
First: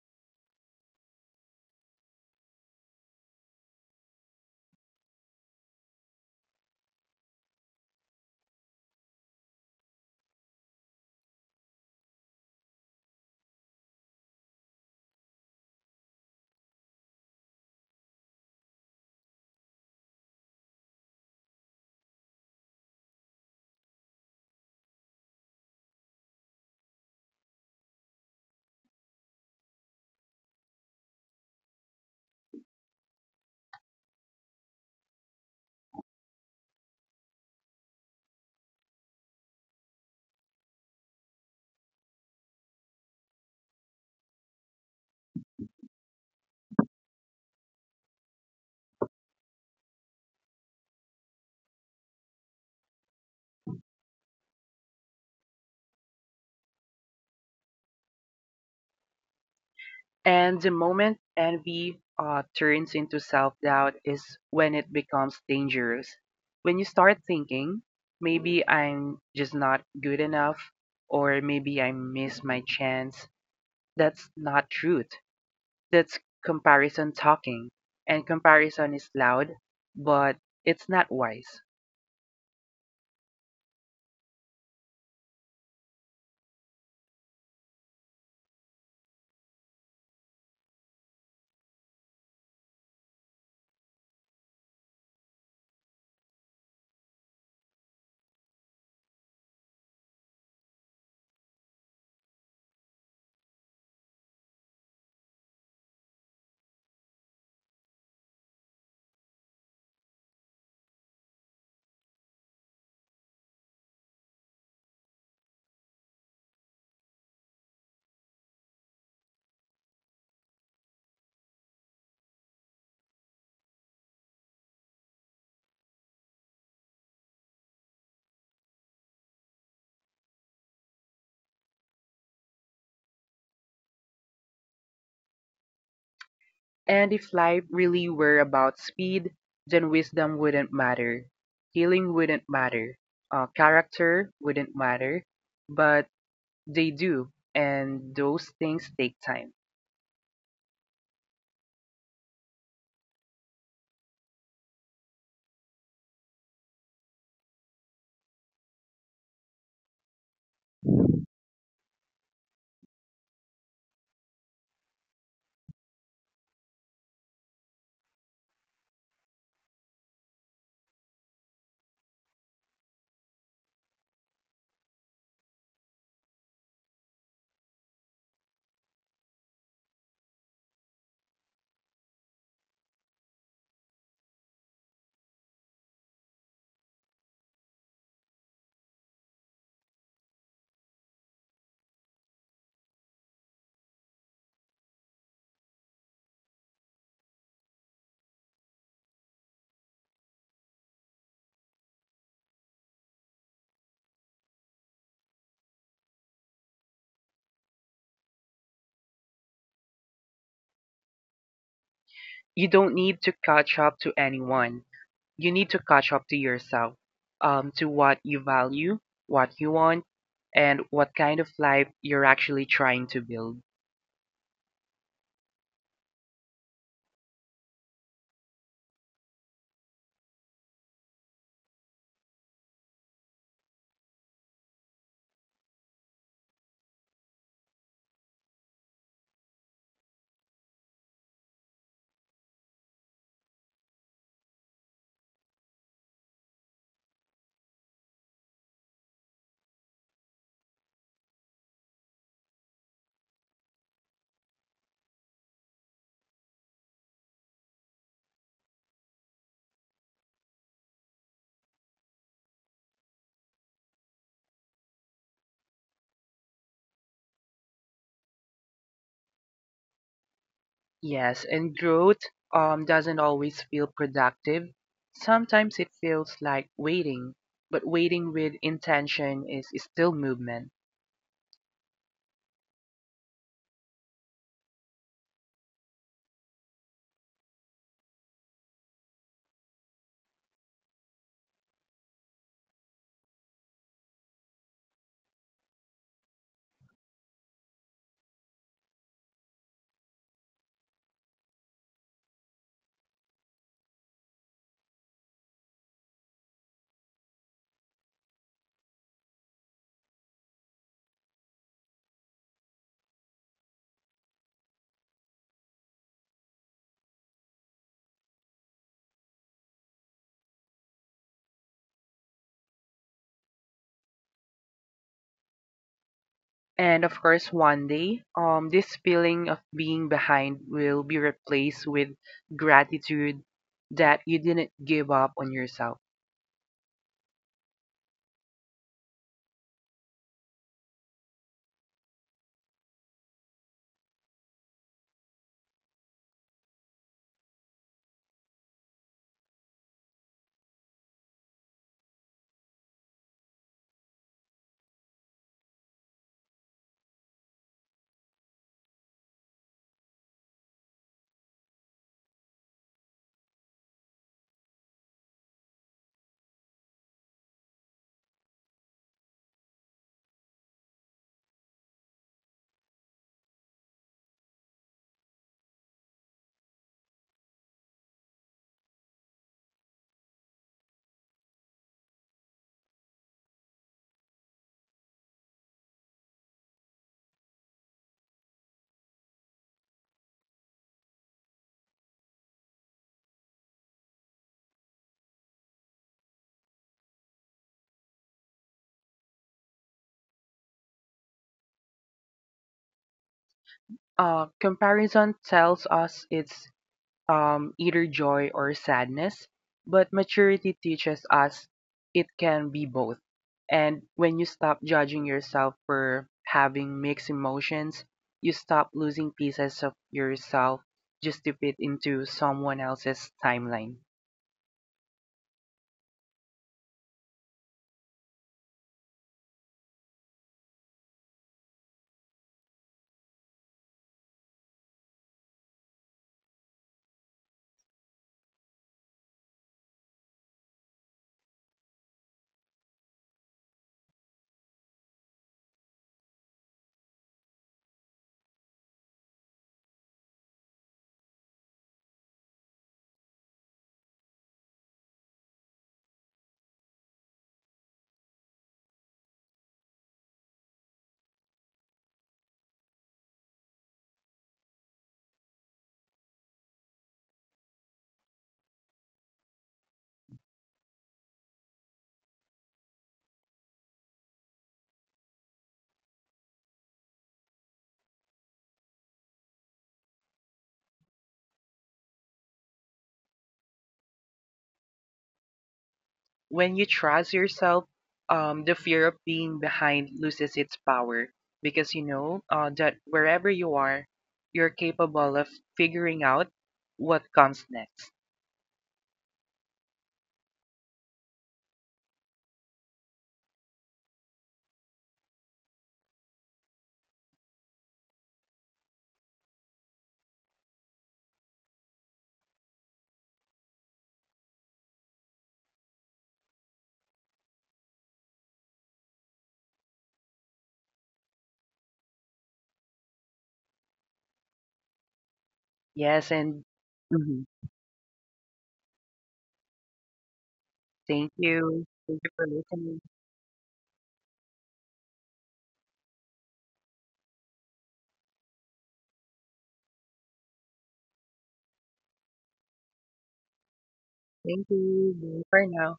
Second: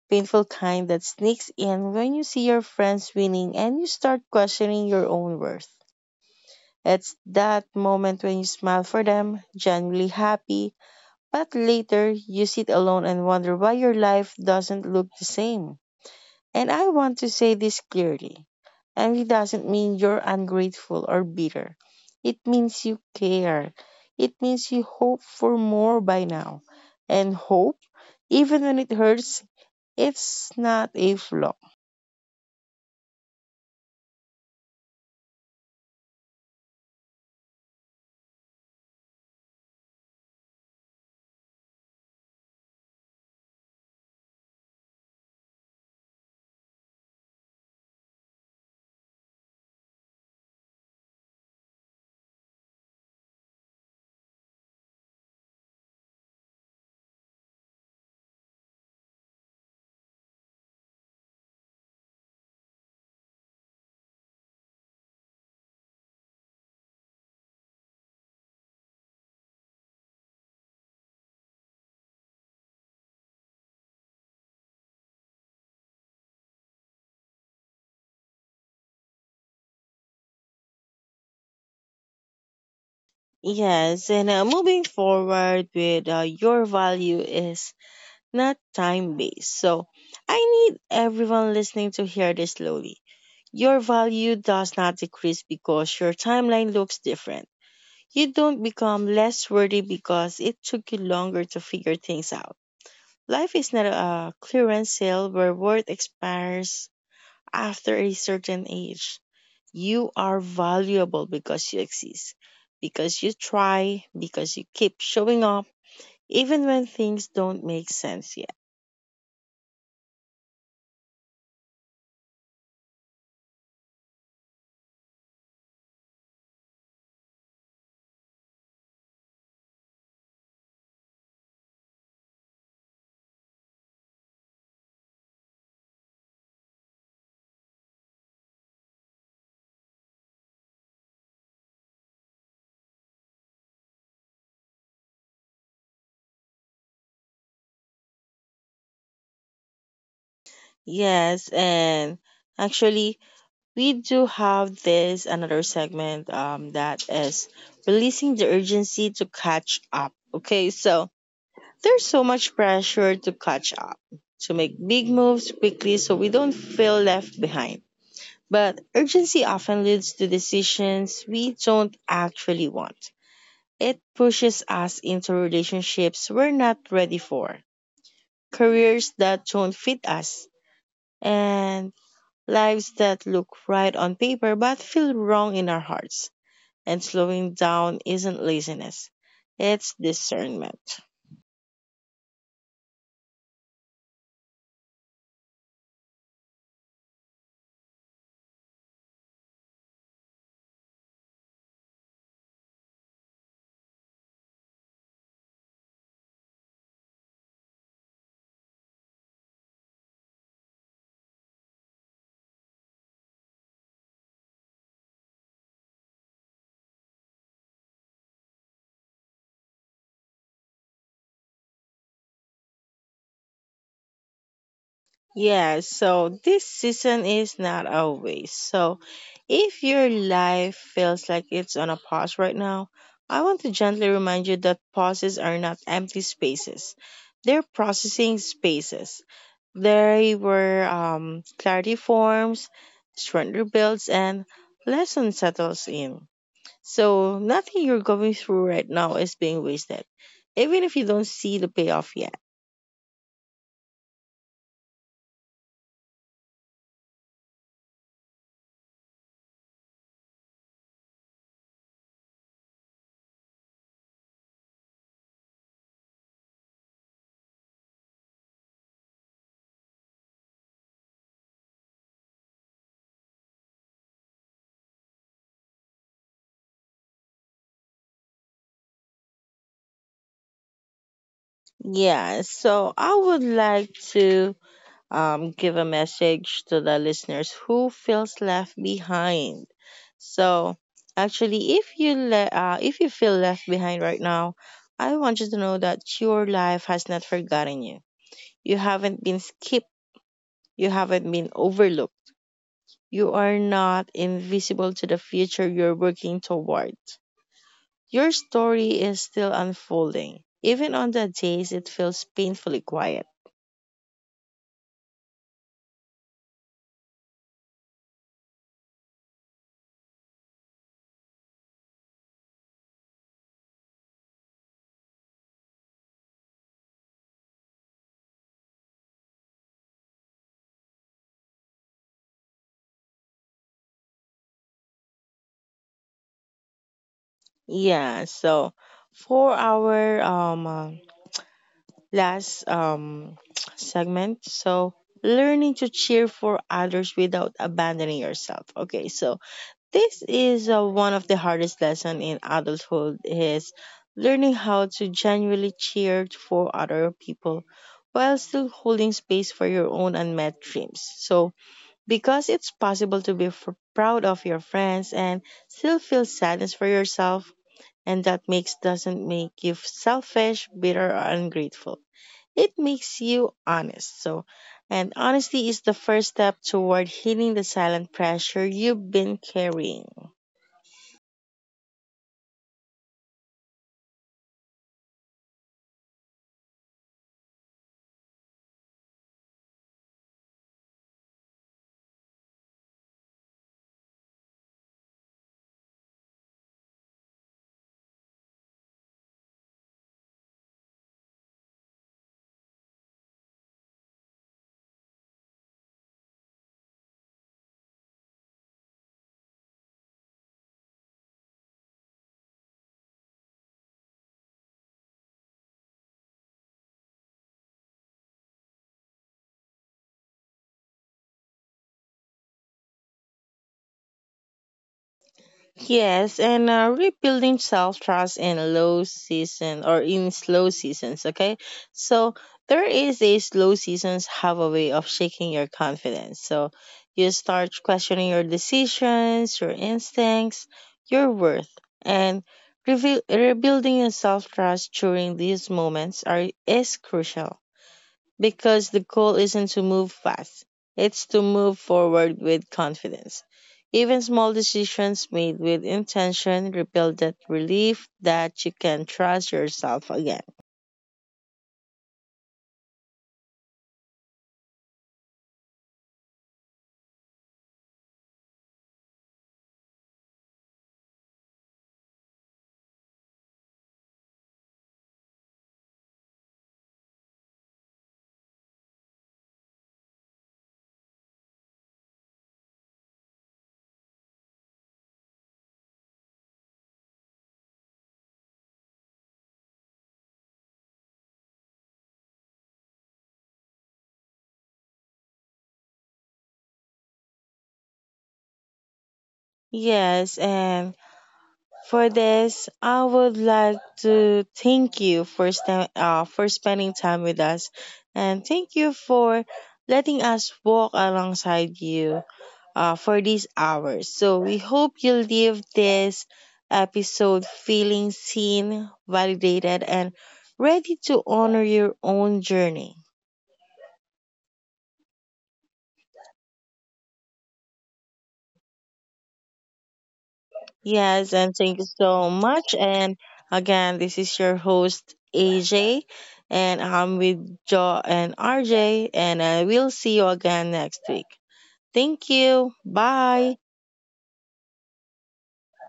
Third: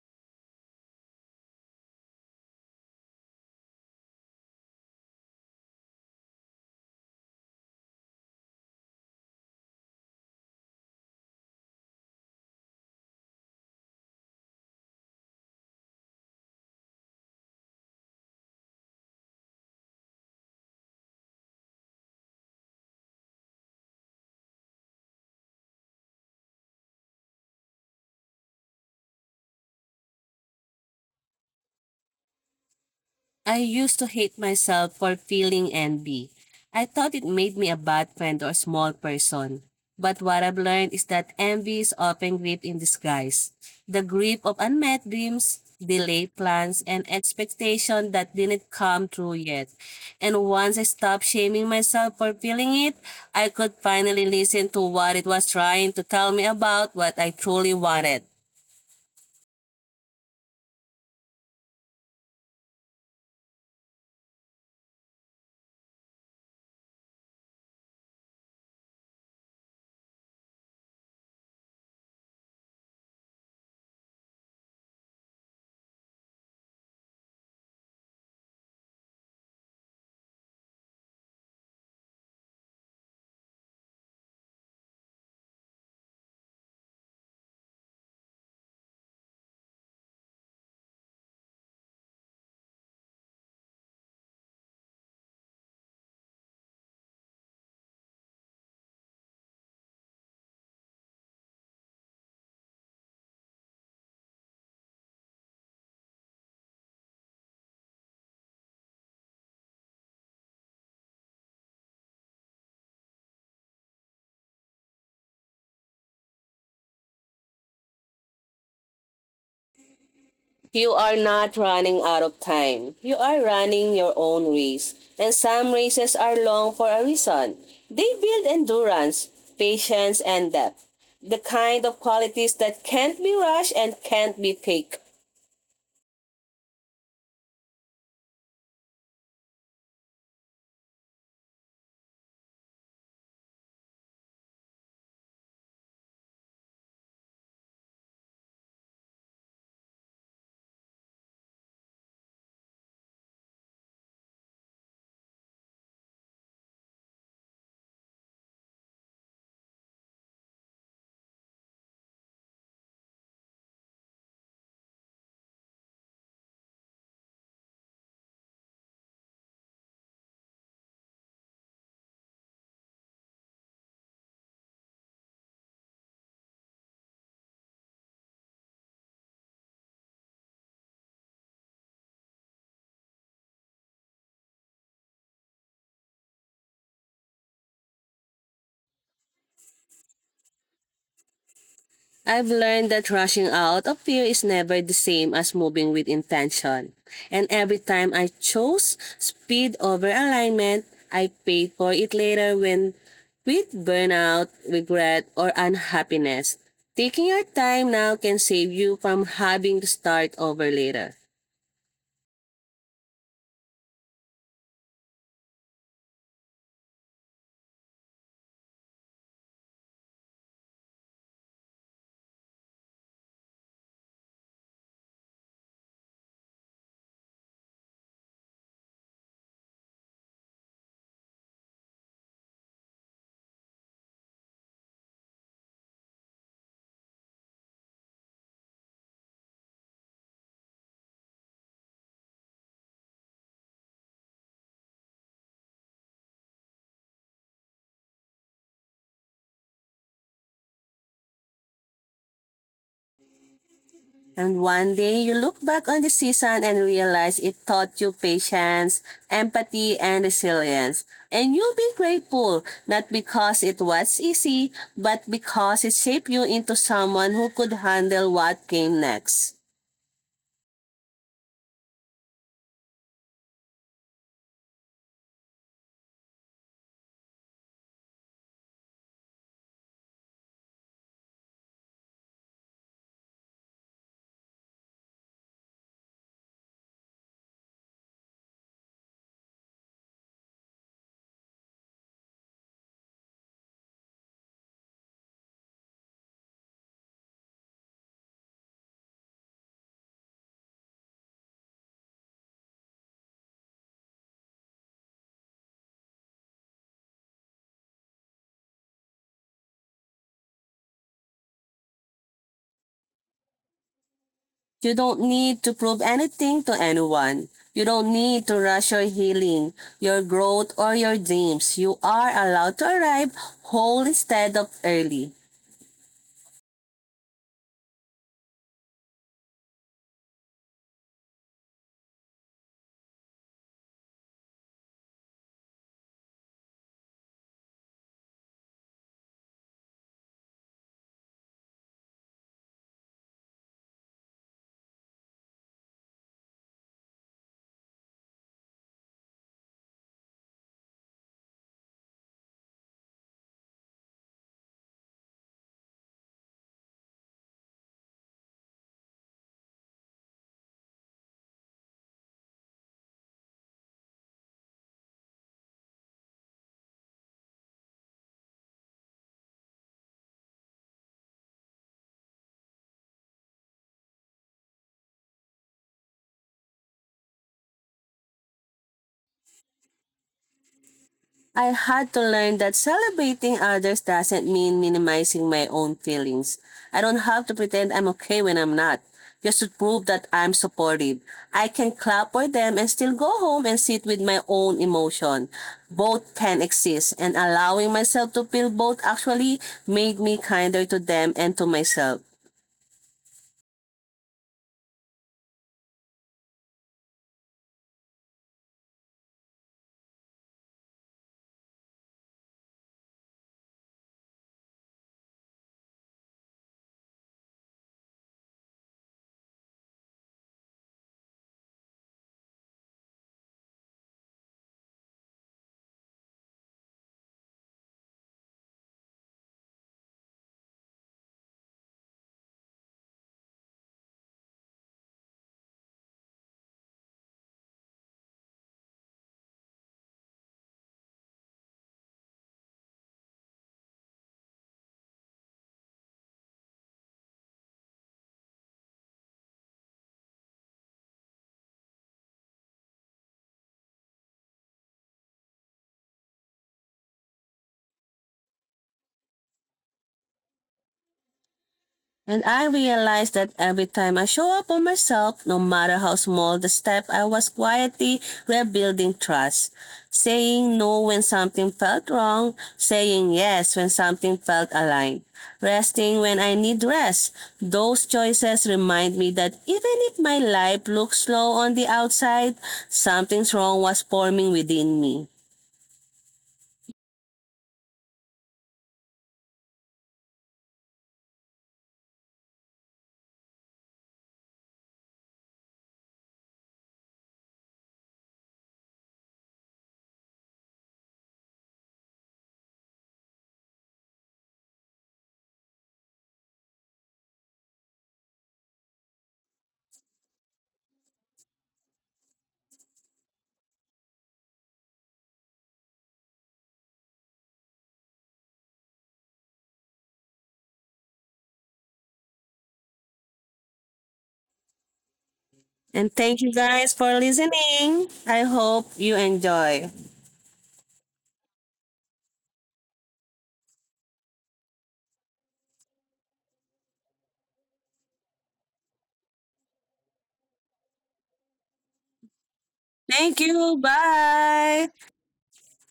[SPEAKER 1] painful kind that sneaks in when you see your friends winning and you start questioning your own worth. It's that moment when you smile for them, genuinely happy, but later you sit alone and wonder why your life doesn't look the same. And I want to say this clearly. Envy doesn't mean you're ungrateful or bitter. It means you care. It means you hope for more by now. And hope, even when it hurts, it's not a flaw.
[SPEAKER 2] I used to hate myself for feeling envy. I thought it made me a bad friend or small person. But what I've learned is that envy is often grief in disguise. The grief of unmet dreams, delayed plans, and expectation that didn't come true yet. And once I stopped shaming myself for feeling it, I could finally listen to what it was trying to tell me about what I truly wanted.
[SPEAKER 3] And the moment envy turns into self doubt is when it becomes dangerous. When you start thinking, maybe I'm just not good enough, or maybe I missed my chance, that's not truth. That's comparison talking, and comparison is loud, but it's not wise.
[SPEAKER 1] Yes, and moving forward with your value is not time based. So I need everyone listening to hear this slowly. Your value does not decrease because your timeline looks different. You don't become less worthy because it took you longer to figure things out. Life is not a clearance sale where worth expires after a certain age. You are valuable because you exist, because you try, because you keep showing up, even when things don't make sense yet.
[SPEAKER 2] You are not running out of time. You are running your own race. And some races are long for a reason. They build endurance, patience, and depth. The kind of qualities that can't be rushed and can't be fake.
[SPEAKER 3] And if life really were about speed, then wisdom wouldn't matter, healing wouldn't matter, character wouldn't matter, but they do, and those things take time.
[SPEAKER 1] Yes, and actually, we do have this another segment that is releasing the urgency to catch up. Okay, so there's so much pressure to catch up, to make big moves quickly so we don't feel left behind. But urgency often leads to decisions we don't actually want. It pushes us into relationships we're not ready for, careers that don't fit us, and lives that look right on paper but feel wrong in our hearts. And slowing down isn't laziness, it's discernment.
[SPEAKER 2] I've learned that rushing out of fear is never the same as moving with intention. And every time I chose speed over alignment, I paid for it later when with burnout, regret, or unhappiness. Taking your time now can save you from having to start over later.
[SPEAKER 3] You don't need to catch up to anyone. You need to catch up to yourself, to what you value, what you want, and what kind of life you're actually trying to build.
[SPEAKER 1] Yeah, so this season is not always. So if your life feels like it's on a pause right now, I want to gently remind you that pauses are not empty spaces. They're processing spaces. They were clarity forms, strength rebuilds, and lesson settles in. So nothing you're going through right now is being wasted, even if you don't see the payoff yet.
[SPEAKER 2] And one day, you look back on the season and realize it taught you patience, empathy, and resilience. And you'll be grateful, not because it was easy, but because it shaped you into someone who could handle what came next.
[SPEAKER 3] Yes, and growth doesn't always feel productive. Sometimes it feels like waiting, but waiting with intention is still movement.
[SPEAKER 1] Yeah, so I would like to give a message to the listeners who feels left behind. So, actually, if you feel left behind right now, I want you to know that your life has not forgotten you. You haven't been skipped. You haven't been overlooked. You are not invisible to the future you're working toward. Your story is still unfolding, even on the days it feels painfully quiet.
[SPEAKER 2] You don't need to prove anything to anyone. You don't need to rush your healing, your growth, or your dreams. You are allowed to arrive whole instead of early.
[SPEAKER 3] And of course, one day, this feeling of being behind will be replaced with gratitude that you didn't give up on yourself.
[SPEAKER 1] Yeah. So, for our last segment. So, learning to cheer for others without abandoning yourself. Okay, so this is one of the hardest lessons in adulthood is learning how to genuinely cheer for other people while still holding space for your own unmet dreams. So, because it's possible to proud of your friends and still feel sadness for yourself, and that makes doesn't make you selfish, bitter, or ungrateful, it makes you honest. So, and honesty is the first step toward healing the silent pressure you've been carrying.
[SPEAKER 2] I had to learn that celebrating others doesn't mean minimizing my own feelings. I don't have to pretend I'm okay when I'm not, just to prove that I'm supportive. I can clap for them and still go home and sit with my own emotion. Both can exist, and allowing myself to feel both actually made me kinder to them and to myself.
[SPEAKER 3] Comparison tells us it's either joy or sadness, but maturity teaches us it can be both. And when you stop judging yourself for having mixed emotions, you stop losing pieces of yourself just to fit into someone else's timeline.
[SPEAKER 1] Yes, and rebuilding self trust in low season or in slow seasons. Okay, so there is a slow seasons have a way of shaking your confidence. So you start questioning your decisions, your instincts, your worth, and rebuilding your self trust during these moments are is crucial because the goal isn't to move fast, it's to move forward with confidence. Even small decisions made with intention rebuild that belief that you can trust yourself again.
[SPEAKER 2] And I realized that every time I show up on myself, no matter how small the step, I was quietly rebuilding trust. Saying no when something felt wrong, saying yes when something felt aligned, resting when I need rest. Those choices remind me that even if my life looks slow on the outside, something's wrong was forming within me.
[SPEAKER 3] When you trust yourself, the fear of being behind loses its power, because you know that wherever you are, you're capable of figuring out what comes next.
[SPEAKER 1] Yes, and for this, I would like to thank you for spending time with us, and thank you for letting us walk alongside you for these hours. So we hope you leave this episode feeling seen, validated, and ready to honor your own journey.
[SPEAKER 2] And
[SPEAKER 3] Yes,
[SPEAKER 2] thank you
[SPEAKER 3] and
[SPEAKER 2] guys for
[SPEAKER 3] mhm.
[SPEAKER 2] listening. I hope you enjoy.
[SPEAKER 3] Thank
[SPEAKER 1] Yes, and
[SPEAKER 3] you.
[SPEAKER 1] thank you
[SPEAKER 3] Thank you
[SPEAKER 1] so
[SPEAKER 3] for
[SPEAKER 1] much.
[SPEAKER 3] listening.
[SPEAKER 1] And again, this is your host, AJ, and I'm with Jo and RJ, and I will see you again next week. Thank you.
[SPEAKER 2] Thank
[SPEAKER 1] Bye.
[SPEAKER 2] you.
[SPEAKER 3] Thank
[SPEAKER 2] Bye.
[SPEAKER 3] you. Bye for now.